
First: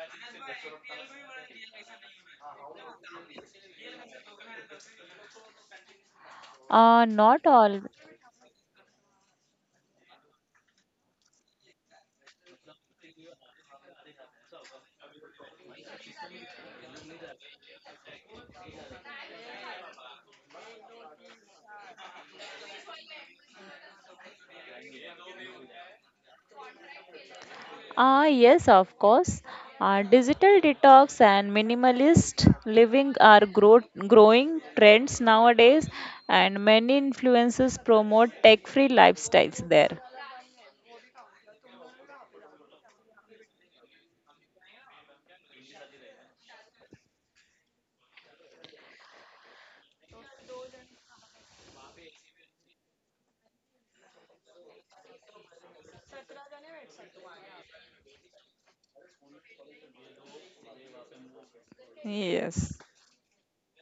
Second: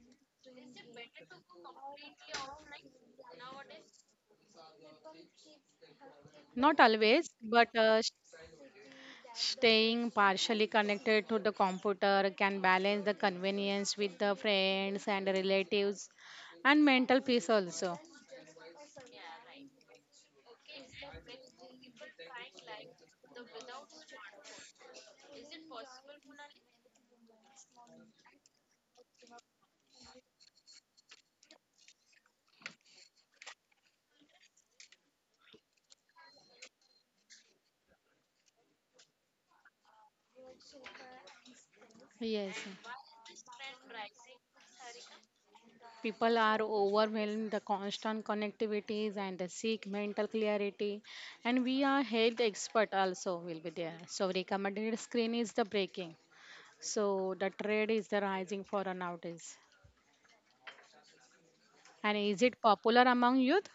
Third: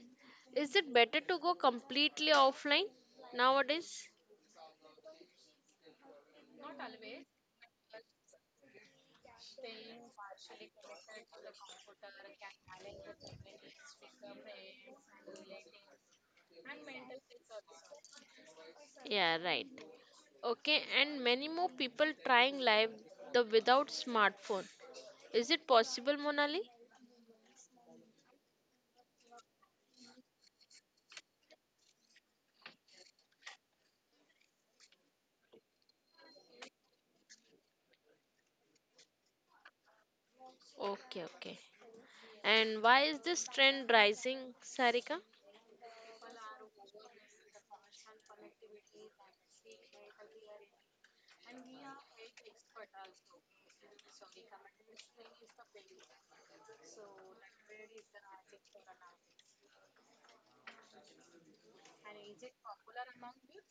C: Is it better to go completely offline nowadays?
B: Not always,
A: Not
B: but
A: all.
B: staying partially connected to the computer can balance the convenience with the friends and relatives and mental peace also.
C: Yeah, right. Okay, and many more people trying live the without smartphone. Is it possible, Monali?
A: Ah, yes, of course. Digital detox and minimalist living are growing trends nowadays, and many influencers promote tech free lifestyles there.
C: Okay, okay.
B: Yes.
C: And why is this trend rising, Sarika?
B: People are overwhelmed the constant connectivities and the seek mental clarity and we are health expert also will be there. So recommended screen is the breaking. So the trade is the rising for a nowadays. And is it
A: Yes.
B: popular among youth,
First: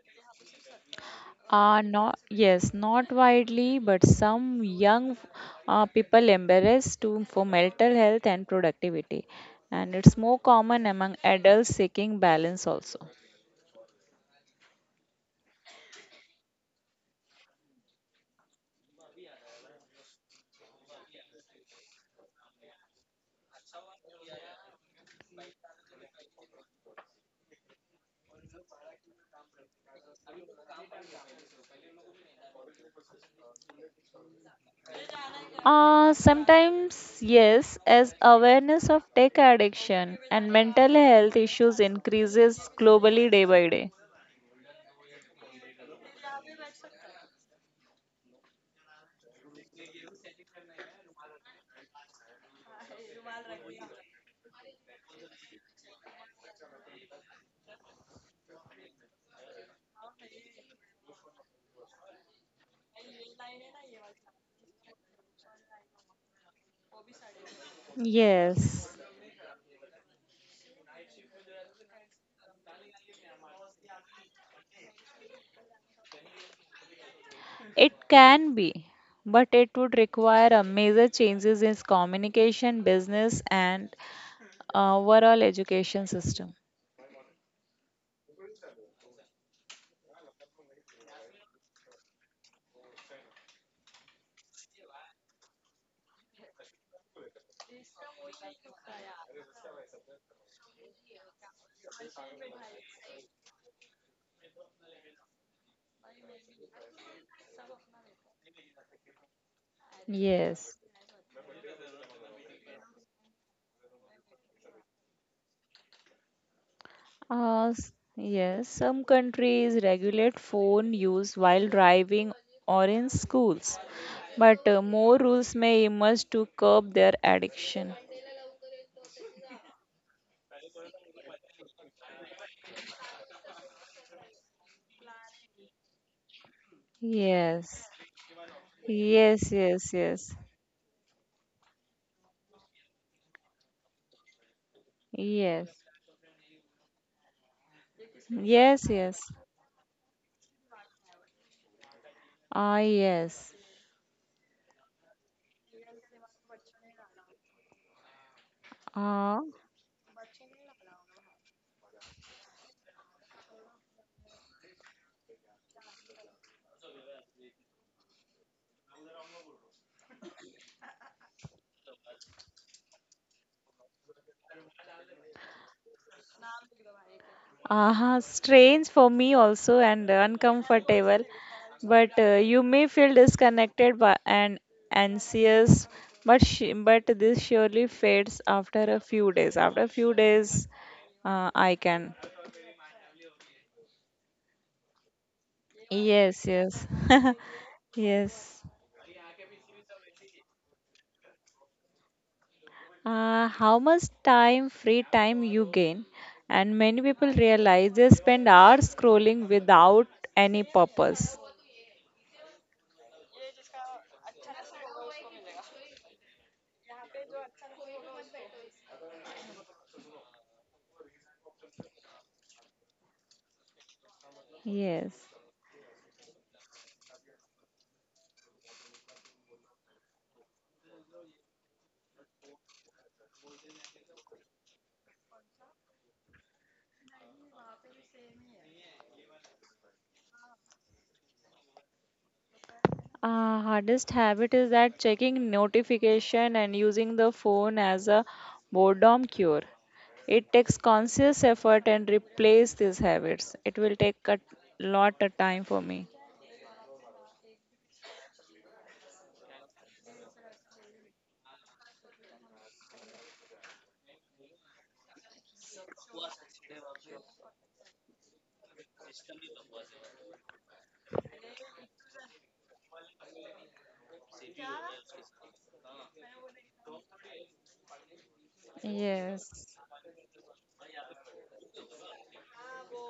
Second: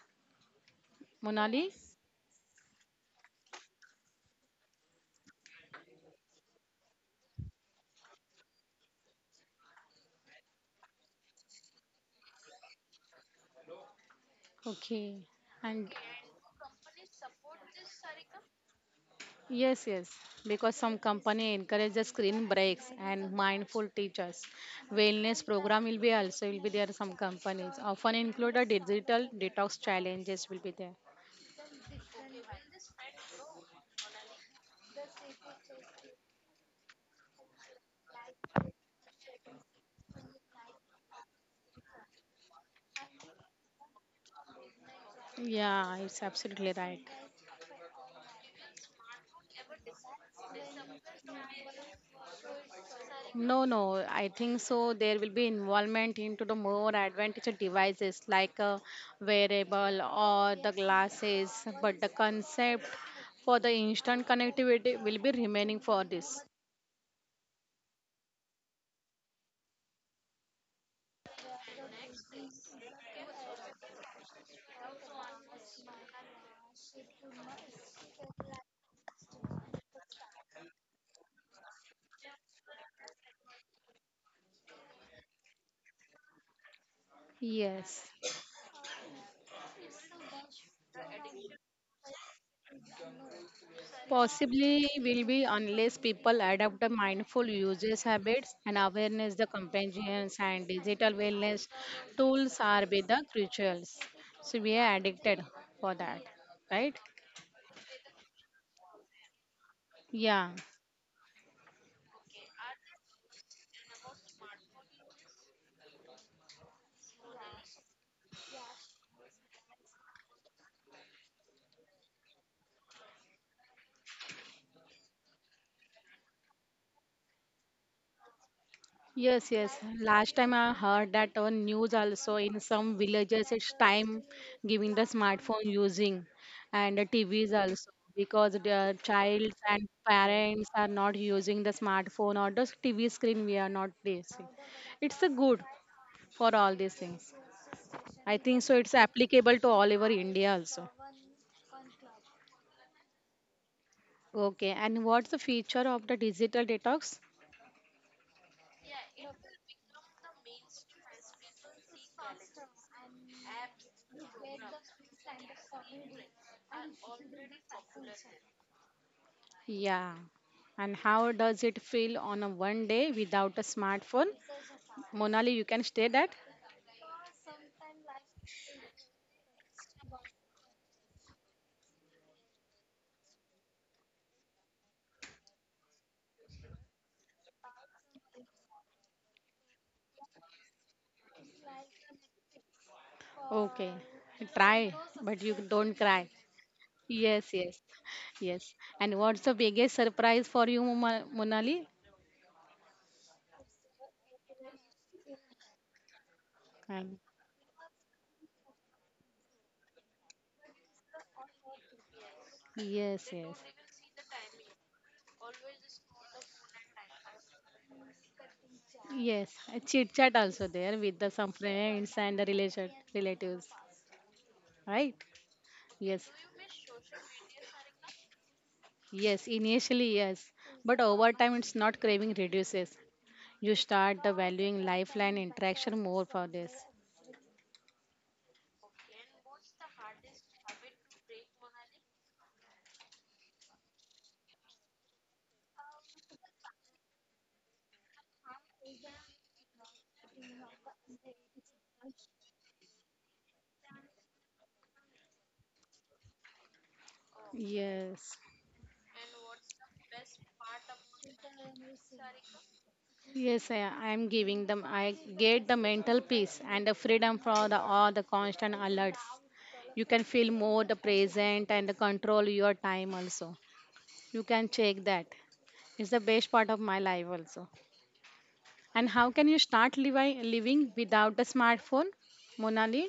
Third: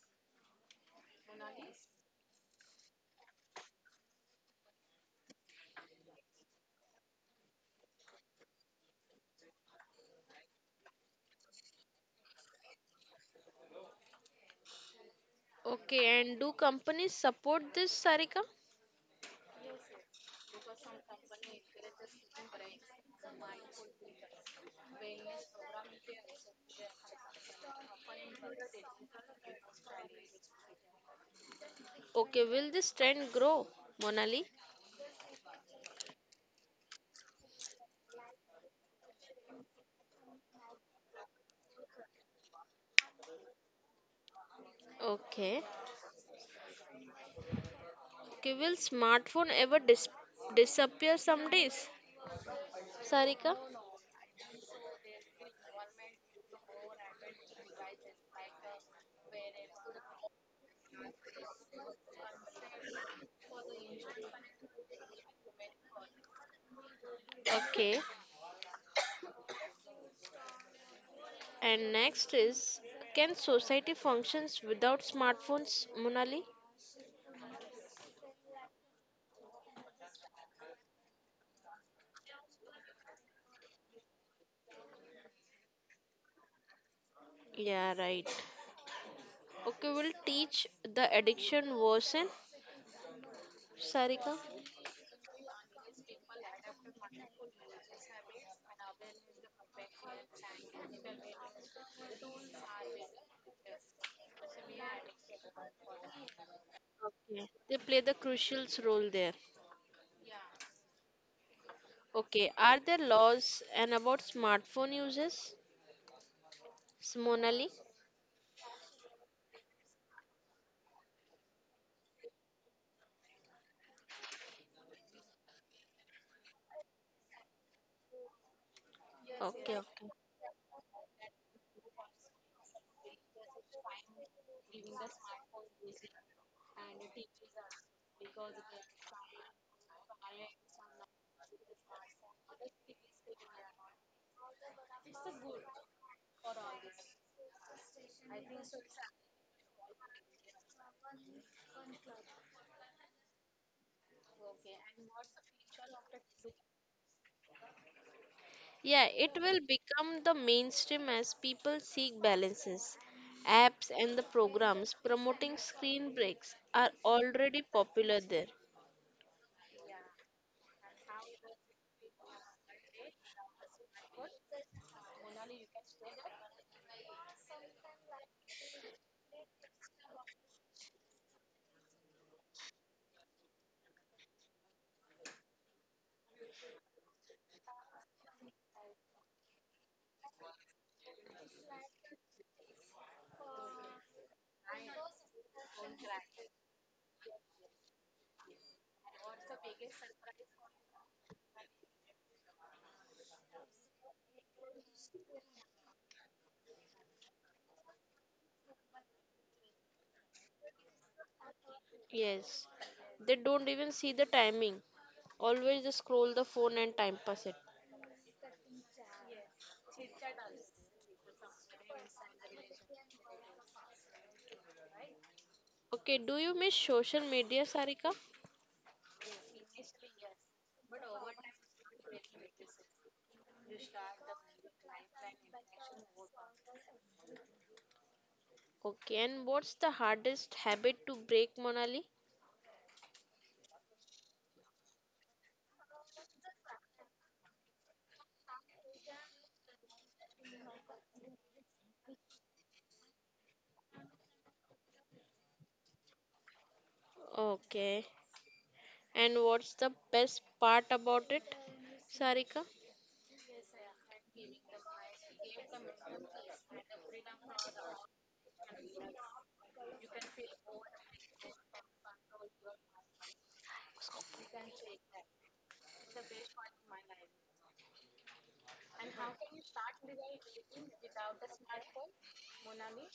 B: Monali?
A: Are not, yes, not widely, but some young people embrace to for mental health and productivity, and it's more common among adults seeking balance also.
B: Okay. And
C: Okay, and do companies support this, Sarika?
B: yes, yes, because some company encourages screen breaks and mindful teachers. Wellness program will be also will be there. Some companies often include a digital detox challenges will be there.
C: Okay, will this trend grow, Monali?
A: Sometimes yes, as awareness of tech addiction and mental health issues increases globally day by day.
C: Okay.
B: Yeah, it's absolutely right.
C: Okay, will smartphone ever disappear some days, Sarika?
B: No, I think so. There will be involvement into the more advantage devices like a wearable or the glasses, but the concept for the instant connectivity will be remaining for this.
C: Okay.
A: Yes.
C: And next is, can society functions without smartphones, Monali?
A: It can be, but it would require a major changes in communication, business, and overall education system.
C: Yeah,
B: Yes.
C: right. Okay, will teach the addiction worsen, Sarika?
B: Possibly will be unless people adopt the mindful usage habits and awareness, the companions and digital wellness tools are be the crucials. So we are addicted for that, right?
C: Okay. They play the crucial role there.
B: Yeah.
A: Yes.
C: Okay, are there laws and about smartphone uses, Monali?
A: Yes, some countries regulate phone use while driving or in schools, but more rules may emerge to curb their addiction.
B: Yes,
C: Okay,
B: yes.
C: okay.
B: Last time I heard that on news also in some villages it's time giving the smartphone using and the TVs
A: Yes.
B: also because the
A: Yes,
B: childs and
A: yes, yes.
B: parents are not using the smartphone or the TV screen we are not facing. It's a good
A: Yes.
B: for all these things. I think so
A: Yes,
B: it's
A: yes.
B: applicable to all over India also.
A: Ah, yes.
B: Okay, and what's the feature of the digital detox?
C: Yeah, it will become the mainstream as people seek balances. Apps and the programs promoting screen breaks are already popular there.
B: Yeah. And how does it feel on a one day without a smartphone? Monali, you can stay that?
A: Strange for me also and uncomfortable, but you may feel disconnected by, and anxious, but this surely fades after a few days. After a few days, I can.
B: Okay. Try, but you don't cry.
A: Yes, yes,
B: Yes, yes,
A: yes.
B: yes. And what's the biggest surprise for you, Monali?
A: How much time, free time you gain? And many
B: Um,
A: people realize they spend hours scrolling without any purpose.
C: Yes,
B: yes,
C: they
B: yes.
C: don't even see the timing. Always just scroll the phone and time pass it.
B: Yes, a chit chat also there with the some friends and the relation relatives, right?
A: Yes.
C: Okay,
B: Yes,
C: do you miss social media, Sarika?
B: yes, initially yes, but over time it's not craving reduces. You start the valuing lifeline interaction more for this.
C: Okay, and what's the hardest habit to break, Monali?
A: Hardest habit is that checking notification and using the phone as a boredom cure. It takes conscious effort and replace these habits. It will take a lot of time for me.
C: Okay,
B: Yes,
C: and what's the best part about it, Sarika?
B: yes, I am giving them. I get the mental peace and the freedom from the all the constant alerts. You can feel more the present and the control your time also. You can check that. It's the best part of my life also. And how can you
A: Yes.
B: start living without a smartphone, Monali?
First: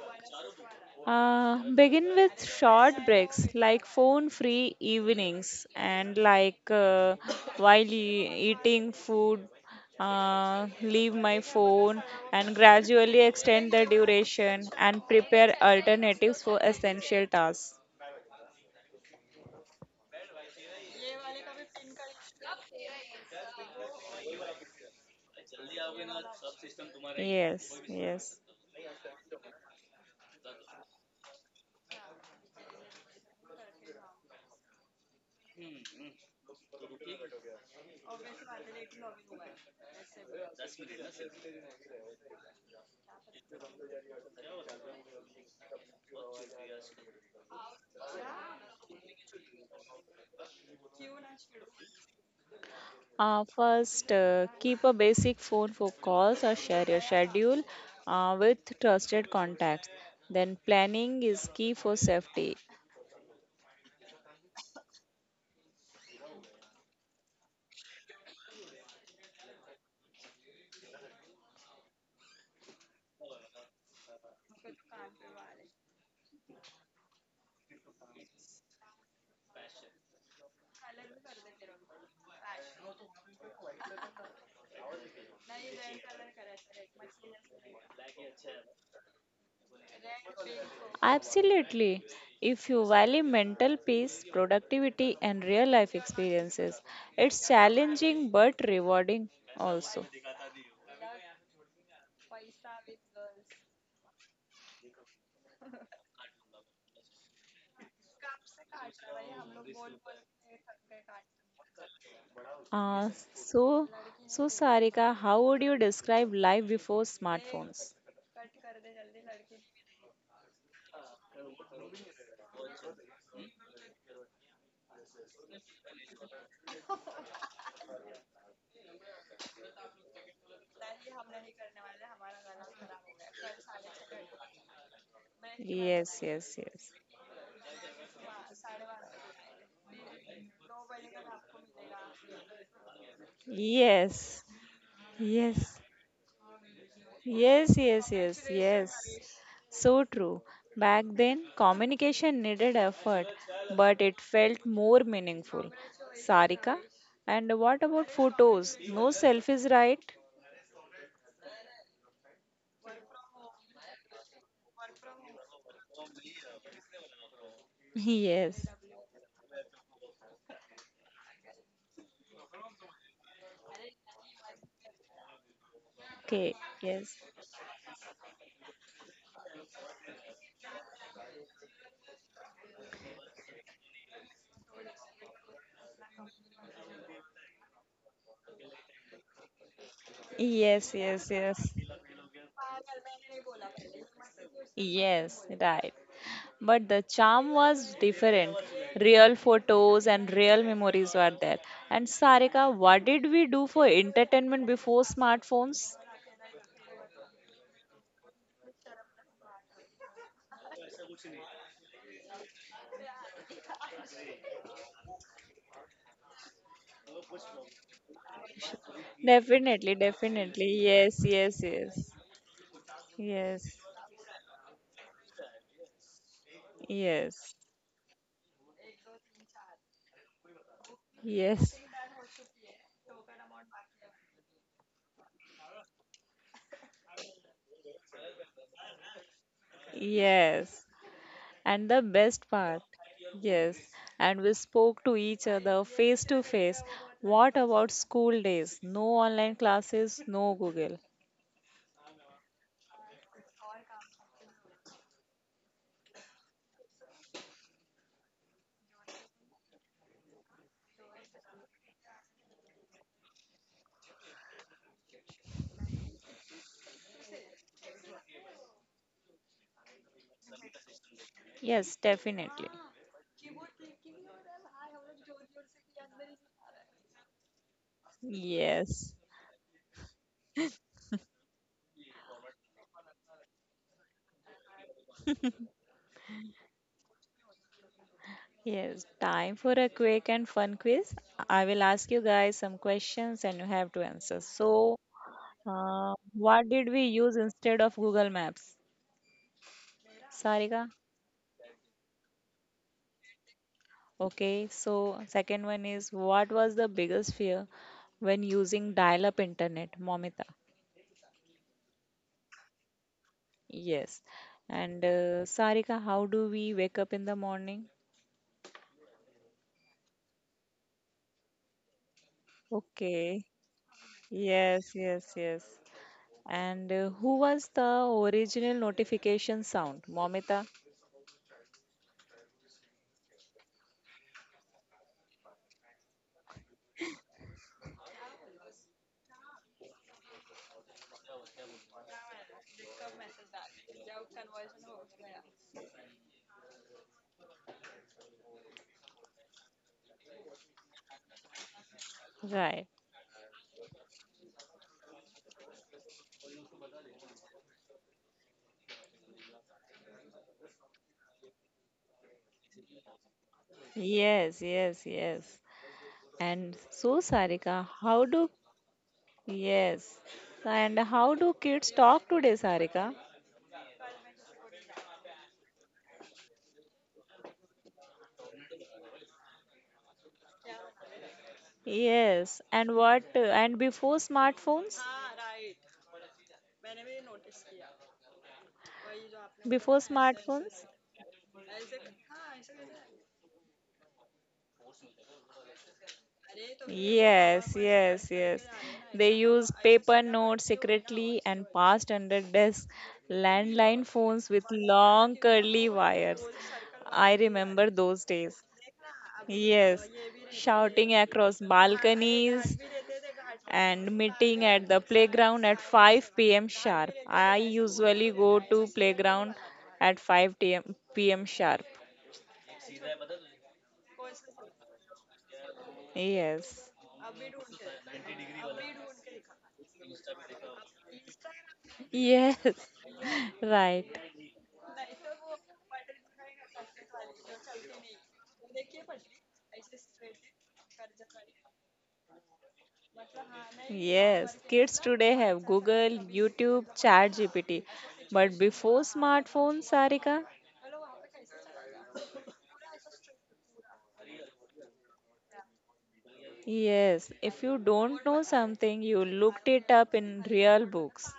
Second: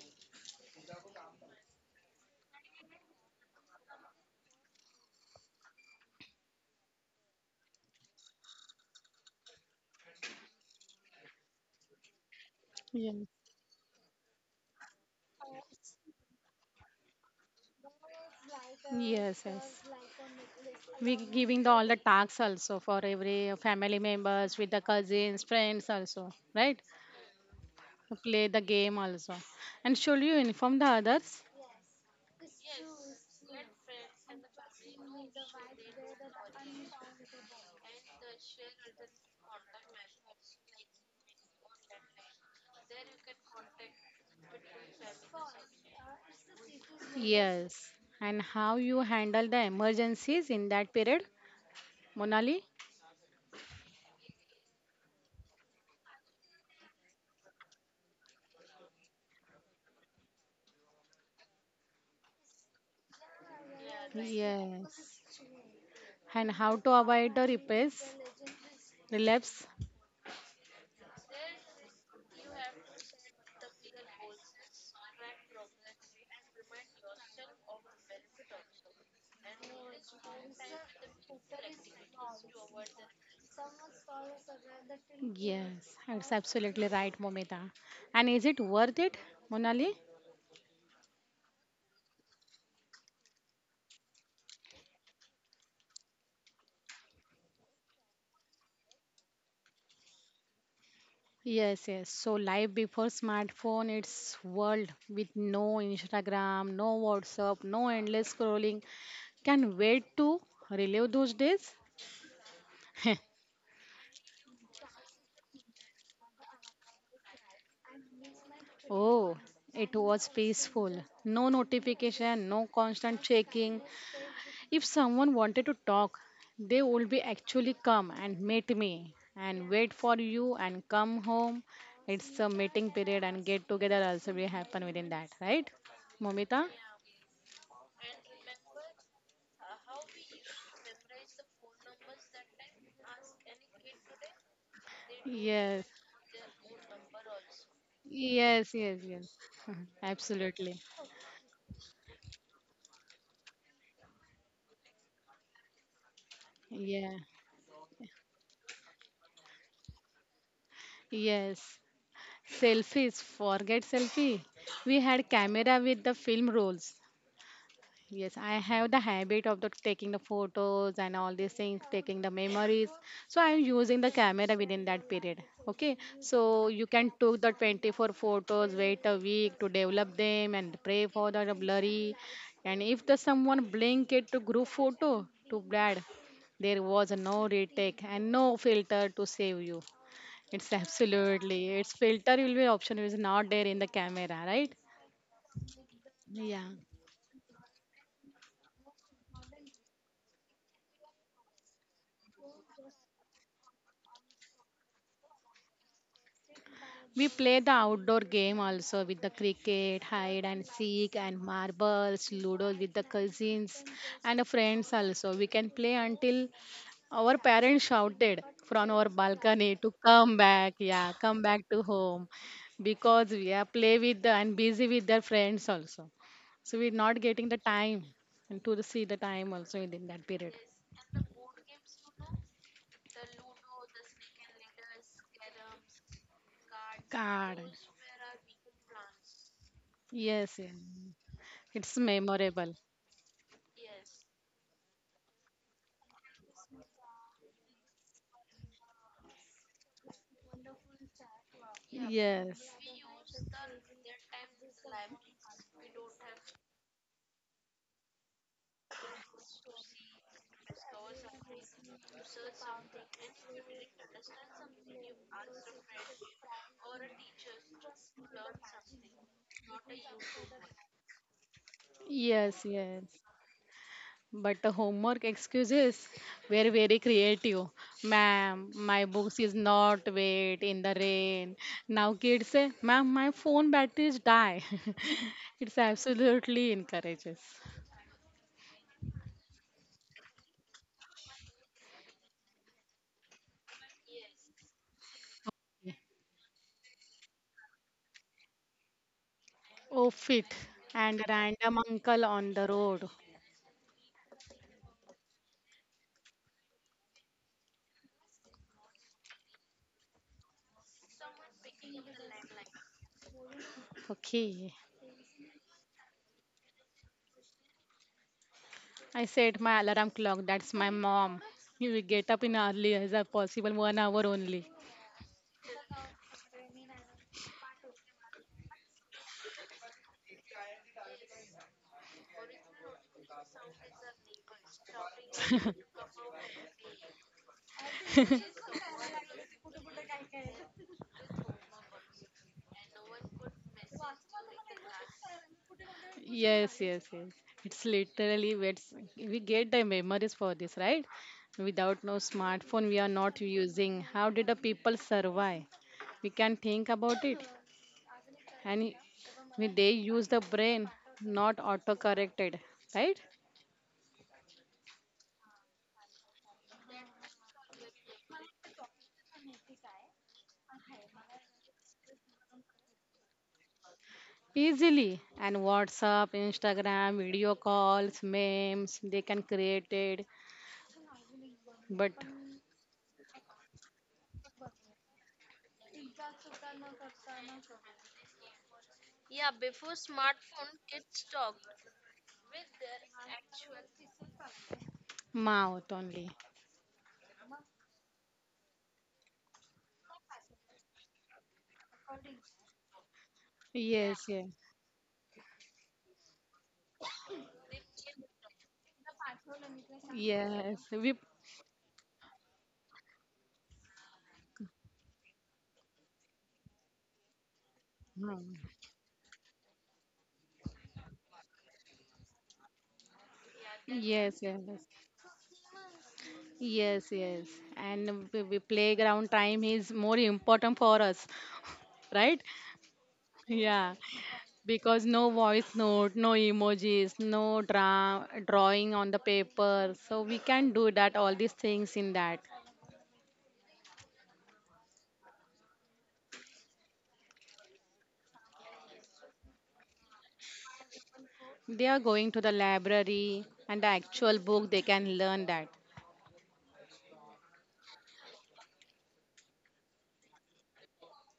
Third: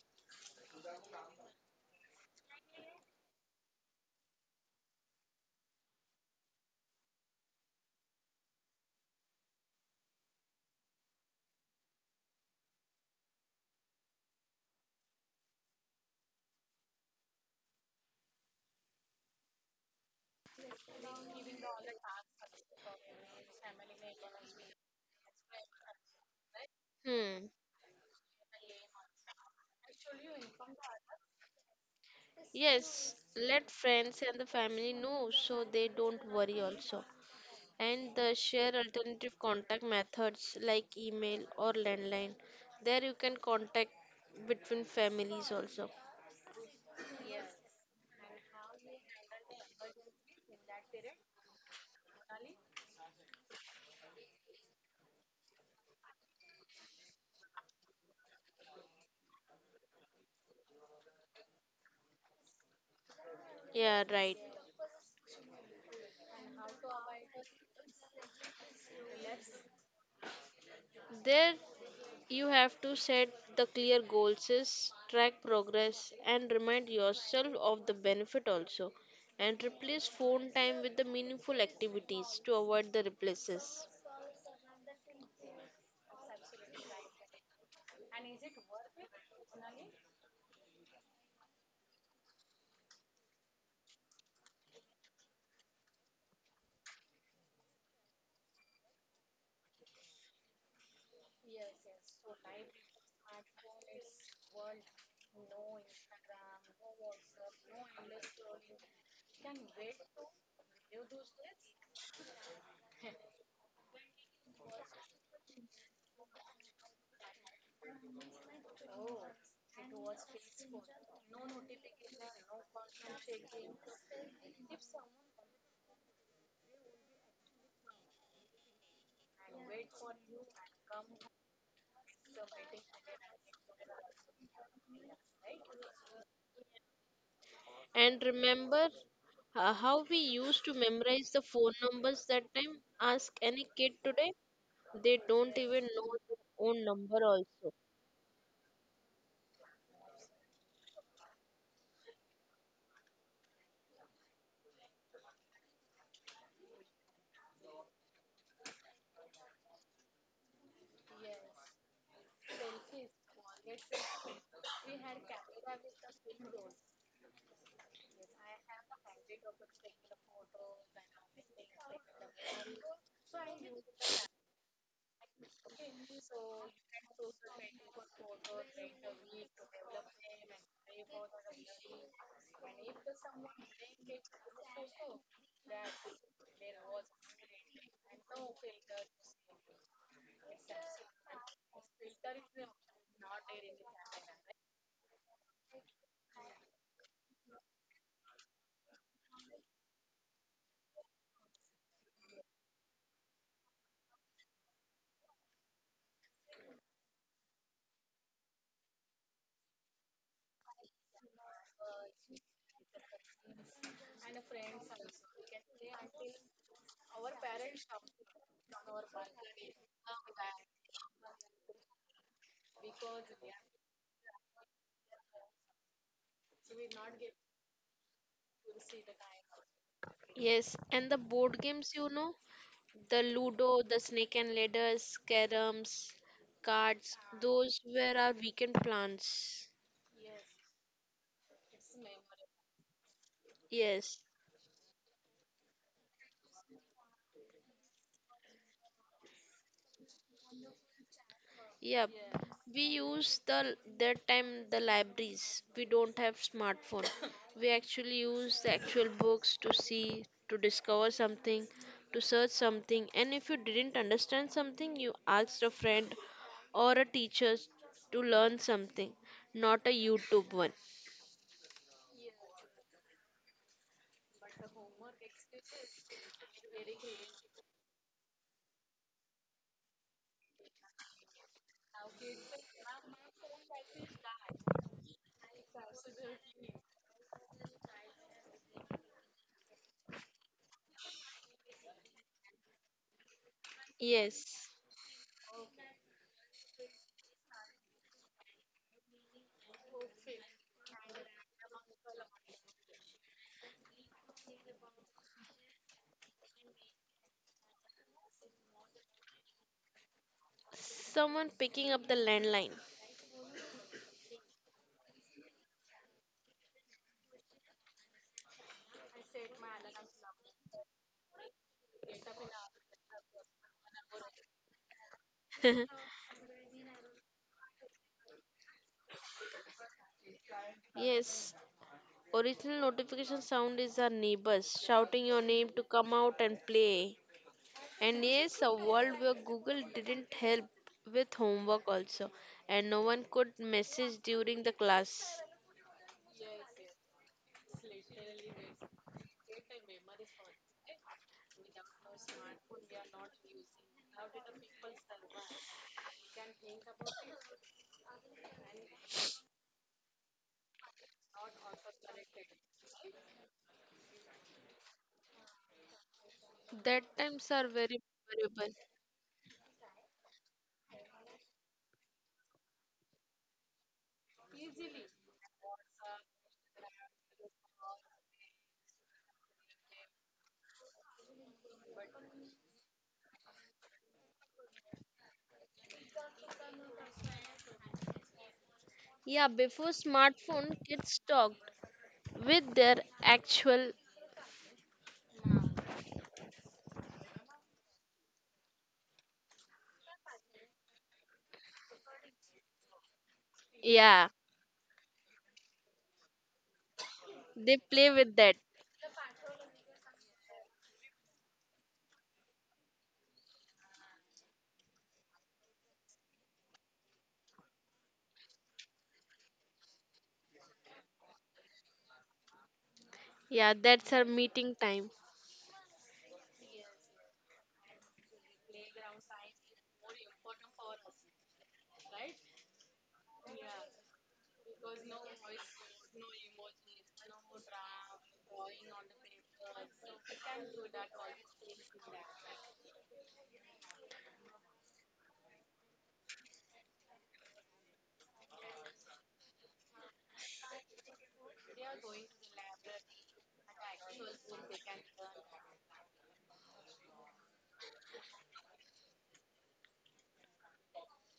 A: Begin with short breaks like phone free evenings, and like while eating food, leave my phone and gradually extend the duration and prepare alternatives for essential tasks.
B: Yes, yes. We giving the all the tasks also for every family members with the cousins, friends also, right?
C: Hmm.
A: Yes,
B: To
A: yes.
B: play the game also. And should you inform the others?
C: Yes, let friends and the family know so they don't worry also, and the share alternative contact methods like email or landline. There you can contact between families also.
B: Yes. And how you handle the emergencies in that period, Monali?
A: First, keep a basic phone for calls or share your schedule with trusted contacts. Then, planning is key for safety.
C: Yeah, right.
B: Yes. And how to avoid the repairs, relapse?
C: There you have to set the clear goals, is track progress, and remind yourself of the benefit also. And replace phone time with the meaningful activities to avoid the replaces.
B: Yes, it's absolutely right, Momita. And is it worth it, Monali?
A: Absolutely. If you value mental peace, productivity, and real life experiences, it's challenging but rewarding also.
B: Yes, yes. So life before smartphone, it's world with no Instagram, no WhatsApp, no endless scrolling. Can wait to relive those days?
A: Uh, so, so, Sarika, how would you describe life before smartphones?
B: Oh, it was peaceful. No notification, no constant checking. If someone wanted to talk, they would be actually come and meet me and wait for you and come home. It's a meeting period and get together also will happen within that, right?
A: Yes, yes,
B: Momita?
A: yes.
C: And remember how we used to memorize the phone numbers that time. Ask any kid
A: Yes,
C: today. They don't
A: yes.
B: Yes.
C: even know their own number
A: Yes,
C: also.
A: yes, yes,
B: Yes,
A: yes.
B: yes, yes.
A: So true.
B: Absolutely.
A: Back then, communication needed effort, but it felt more meaningful. Sarika,
B: Yeah.
A: and what about photos? No selfies, right?
B: Yes. Selfies. Forget selfie. We had camera with the film rolls. Yes, I
A: Yes.
B: have the habit of the taking the photos and all these things, taking the memories. So I am using the camera within that period. Okay,
A: Okay,
B: so you can
A: yes.
B: took the 24 photos, wait a week to develop them and pray for the blurry. And if the someone blink it to group photo too bad. There was no retake and no filter to save you. It's
A: Yes, yes,
B: absolutely
A: yes.
B: its filter will be option is not there in the camera, right?
A: Yes, right.
B: Yeah.
A: But the charm was different. Real photos and real memories were there. And Sarika, what did we do for entertainment before smartphones?
B: We play the outdoor game also with the cricket, hide and seek, and marbles, ludo with the cousins and friends also. We can play until our parents shouted from our balcony
A: Definitely,
B: to come back,
A: definitely.
B: yeah,
A: Yes,
B: come
A: yes,
B: back to
A: yes.
B: home because we are
A: Yes,
B: play with the, and busy with their friends also. So we're not getting
A: yes,
B: the time and to see the time also within that period.
C: Yes, and the board
A: yes,
C: games, you know the Ludo, the Snake and Ladders, Caroms, cards,
B: Card.
C: those were our weekend plans.
B: Yes, yes.
A: yes. And
B: It's
A: the best
B: memorable.
A: part, yes.
C: Yes.
A: And we spoke to each other face to face. What about school days? No online classes, no Google.
C: Yep,
B: Yes.
C: we use the that time the libraries. We don't have smartphone. We actually use the actual books to see, to discover something, to search something. And if you didn't understand something, you asked a friend or a teacher to learn something, not a YouTube one.
A: Yes, definitely.
B: Yes, yes. But the homework excuses were very creative. Ma'am,
A: Yes,
B: my books is not wet in the rain. Now kids say, ma'am, my phone batteries die. It's absolutely encourages.
A: yes. Time for a quick and fun quiz. I will ask you guys some questions and you have to answer.
C: Yes,
A: So, what did we use instead of Google Maps?
B: Oh, fit
A: Sarika?
B: and random uncle on the road.
A: Okay, so second one is, what was the biggest fear when using dial-up internet, Momita?
C: someone picking up the landline.
A: Yes.
B: Okay.
A: And Sarika, how do we wake up in the morning?
B: I set my alarm clock. That's my mom. You will get up in early
A: Okay.
B: as a possible one hour
A: Yes,
B: only.
A: yes, yes. And who was the original notification sound, Momita?
C: Yes, original notification sound is our neighbors shouting your name to come out and play. And yes, a world where Google didn't help with homework also, and no one could message during the class.
B: Yes, yes, yes. It's literally it's, we get the memories for this, right? Without no
A: Right.
B: smartphone, we are not using. How did the people survive? We can think about it, and they use the brain, not auto-corrected, right?
A: Yes, yes, yes. And
C: That
A: so,
C: times are
A: Sarika,
C: very
A: how do
C: memorable.
A: yes, and how do kids talk today, Sarika?
B: Easily and whatsapp instagram video calls memes they can create it but
A: Yes, and what? And before smartphones?
C: Yeah,
A: Before
C: before
A: smartphones?
C: smartphone, kids talked with their actual.
B: mouth only.
A: Yes, yes, yes. They use paper notes secretly and passed under desks, landline
B: Yes,
C: Yeah,
A: phones
B: yes,
A: with long curly wires. I
C: they
A: remember
C: play
A: those
C: with
A: days.
C: that.
A: Yes,
B: yes,
A: shouting
B: we.
A: across balconies and meeting at the playground at 5 p.m. sharp. I usually
B: Hmm.
A: go to playground at 5 t.m. p.m. sharp.
C: Yeah, that's our
B: Yes, yes,
C: meeting time.
A: Yes.
B: yes, yes, and we playground time is more important for us, right?
A: Yes,
B: Yeah,
A: right.
B: because no voice note, no emojis, no drawing on the paper, so we can do that all these things in that.
A: Yes, kids today have Google, YouTube, ChatGPT. But before smartphones, Sarika?
B: They are going to the library and the actual book they can learn that.
A: Yes, if you don't know something, you looked it up in real books.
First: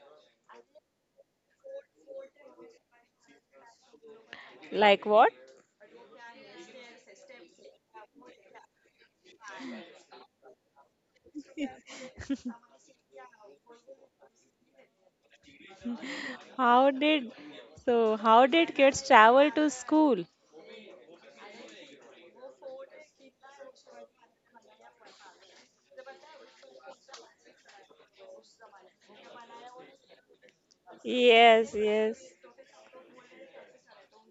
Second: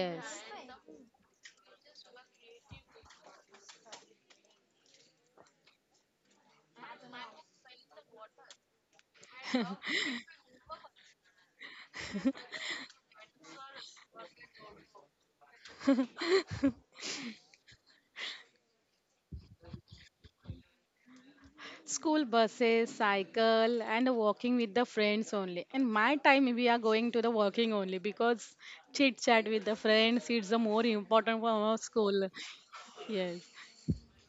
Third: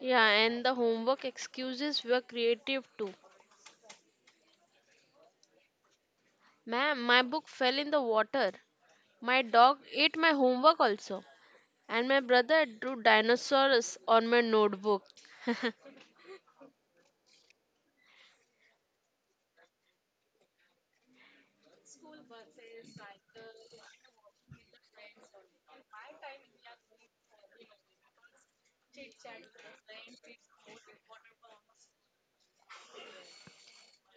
C: Yeah, and the homework excuses were creative too.
A: Like what?
C: Ma'am, my book fell in the water. My dog ate my homework also. And my brother drew dinosaurs on my notebook.
A: How did how did kids travel to school?
B: School buses, cycle, and walking with the friends only. And my time, we are going to the walking only because chit chat with the friends it's the more important for
A: Yes,
B: our
A: yes.
B: school. Yes,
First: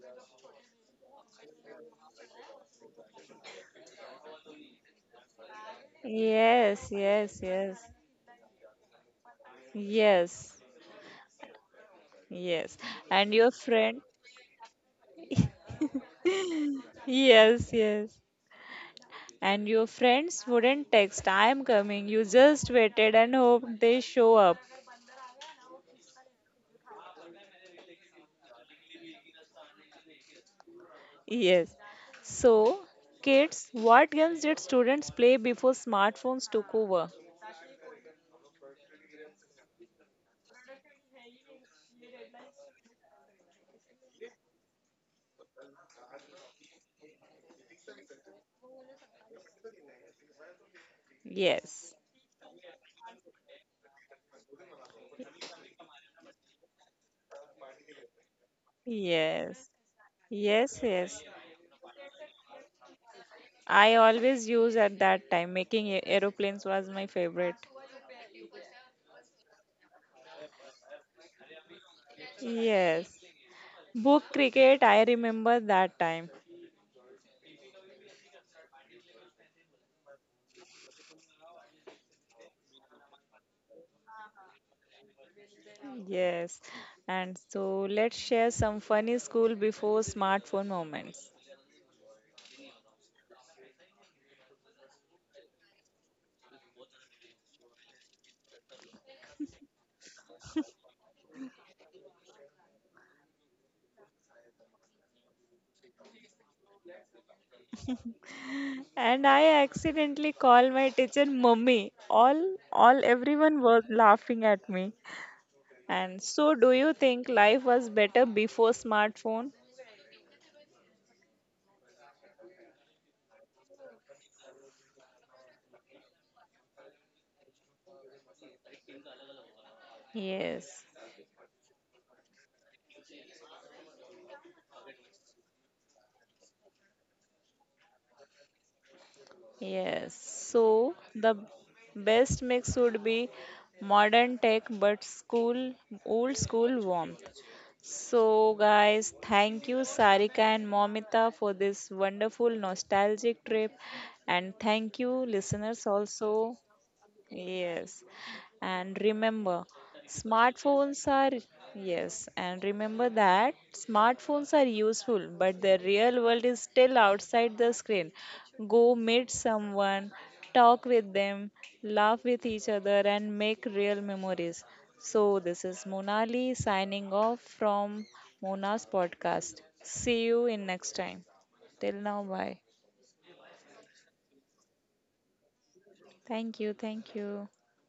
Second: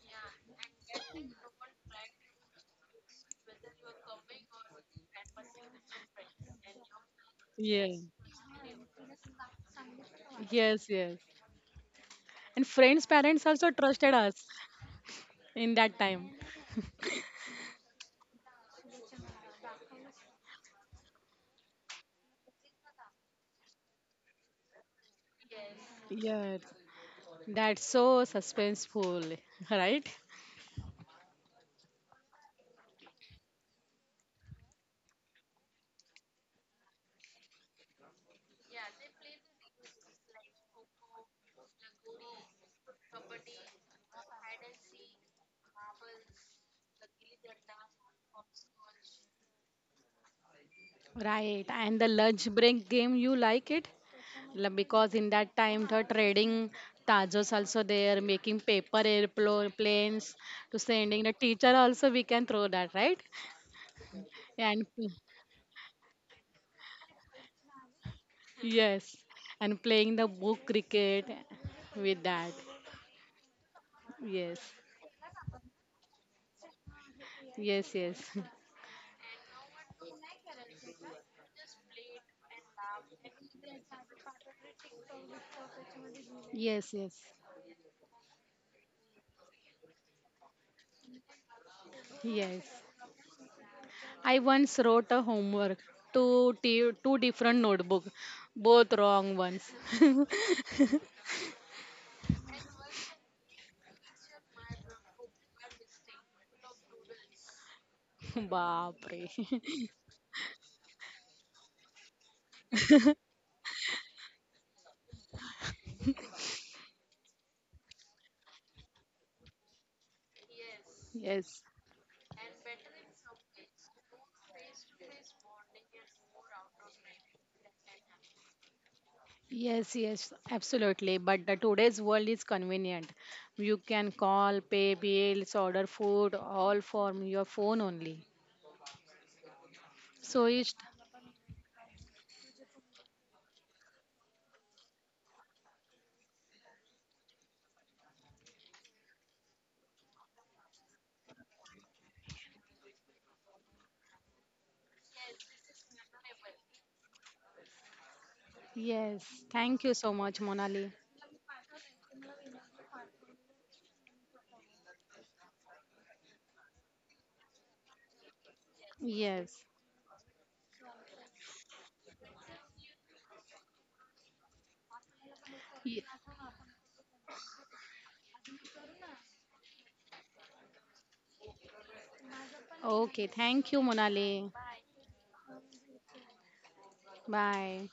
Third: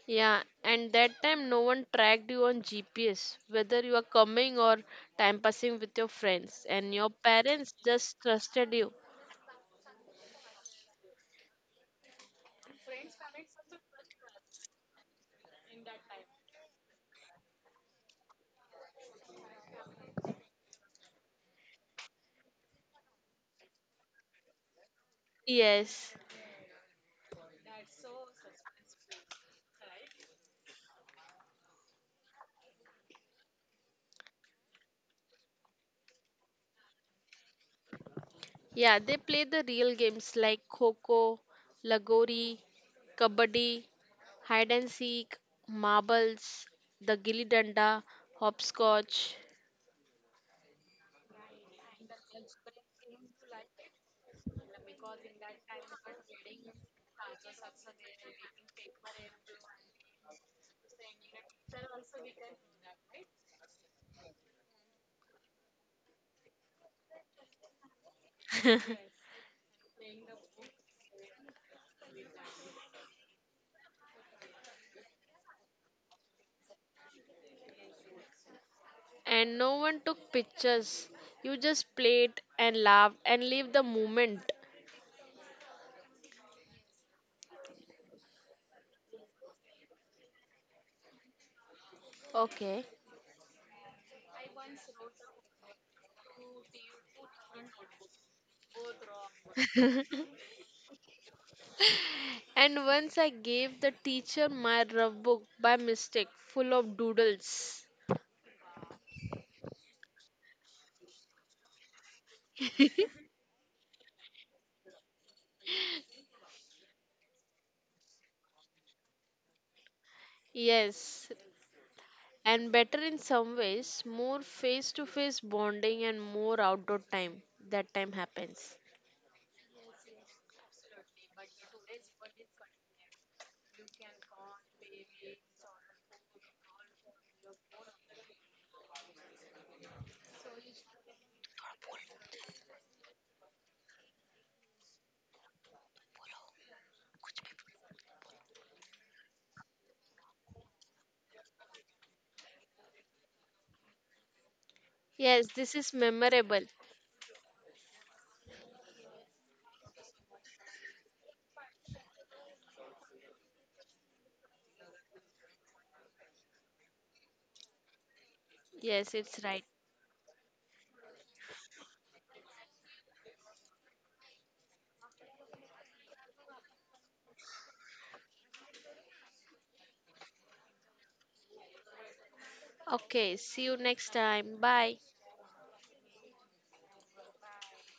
C: Yeah, and that time no one tracked you on GPS, whether you are coming or time passing with your friends,
A: Yes,
C: and your
A: yes,
C: parents
A: yes.
B: yes,
C: just trusted you.
A: Yes.
B: yes, yes. And
A: Yes.
B: friends'
A: And your
B: parents also
A: friend,
B: trusted us in that time.
A: yes, yes. And your friends wouldn't text, I am coming. You just waited and hoped they show up.
C: Yes.
B: Yes, that's so suspenseful, right?
A: Yes. So, kids, what games did students play before smartphones took over?
C: Yeah, they play the real games like Coco, Lagori, Kabaddi, Hide and Seek, Marbles, the Gilly Danda, Hopscotch.
B: Right,
A: Yes.
B: and the lunch break game, you like it? Because in that time, the trading tajos also there, making paper
A: Yes.
B: airplanes
A: Yes,
B: to
A: yes.
B: sending the teacher also, we can throw that, right?
A: I always use
B: And
A: at that time. Making aeroplanes was my favorite.
B: yes, and playing the book cricket with that.
A: Yes. Book
B: Yes,
A: cricket, I remember that time.
B: yes, yes,
C: And no one took pictures. You just played and laughed and lived the moment.
A: Yes,
B: yes, yes,
A: and so let's share some funny school before smartphone moments.
B: yes.
C: Okay.
B: I once wrote a homework, two different notebook, both wrong ones.
C: And once I gave the teacher my rough book by mistake, full of doodles.
A: And
B: Baapre.
A: I accidentally called my teacher mummy. All everyone was laughing at me. And so, do you think life was better before smartphone?
C: Yes,
B: Yes,
C: and better in some ways, more face to face bonding and more outdoor time. That time happens.
B: yes, yes,
A: Yes,
B: absolutely. But the today's world is convenient. You can call, pay bills, order food, all from your phone only.
A: yes.
B: So it's
A: So the best mix would be modern tech but school, old school warmth. So, guys, thank you, Sarika and Momita, for this wonderful nostalgic trip. And thank you,
C: Yes, this
A: listeners,
C: is
A: also.
C: memorable.
A: Yes. And
B: yes.
A: remember,
B: Thank you so much, Monali.
A: smartphones are, yes, and remember that smartphones are useful, but the real world is still outside the screen. Go
C: Yes, it's
A: meet
C: right.
B: Yes.
A: someone, talk with them, laugh with each other, and make real memories. So, this is
B: Ye-
A: Monali signing off from Mona's podcast. See you in next time. Till now, bye.
B: Okay.
C: Okay, see you
B: Thank you,
C: next
B: Monali.
C: time. Bye.
A: Thank you, thank you.
B: Bye.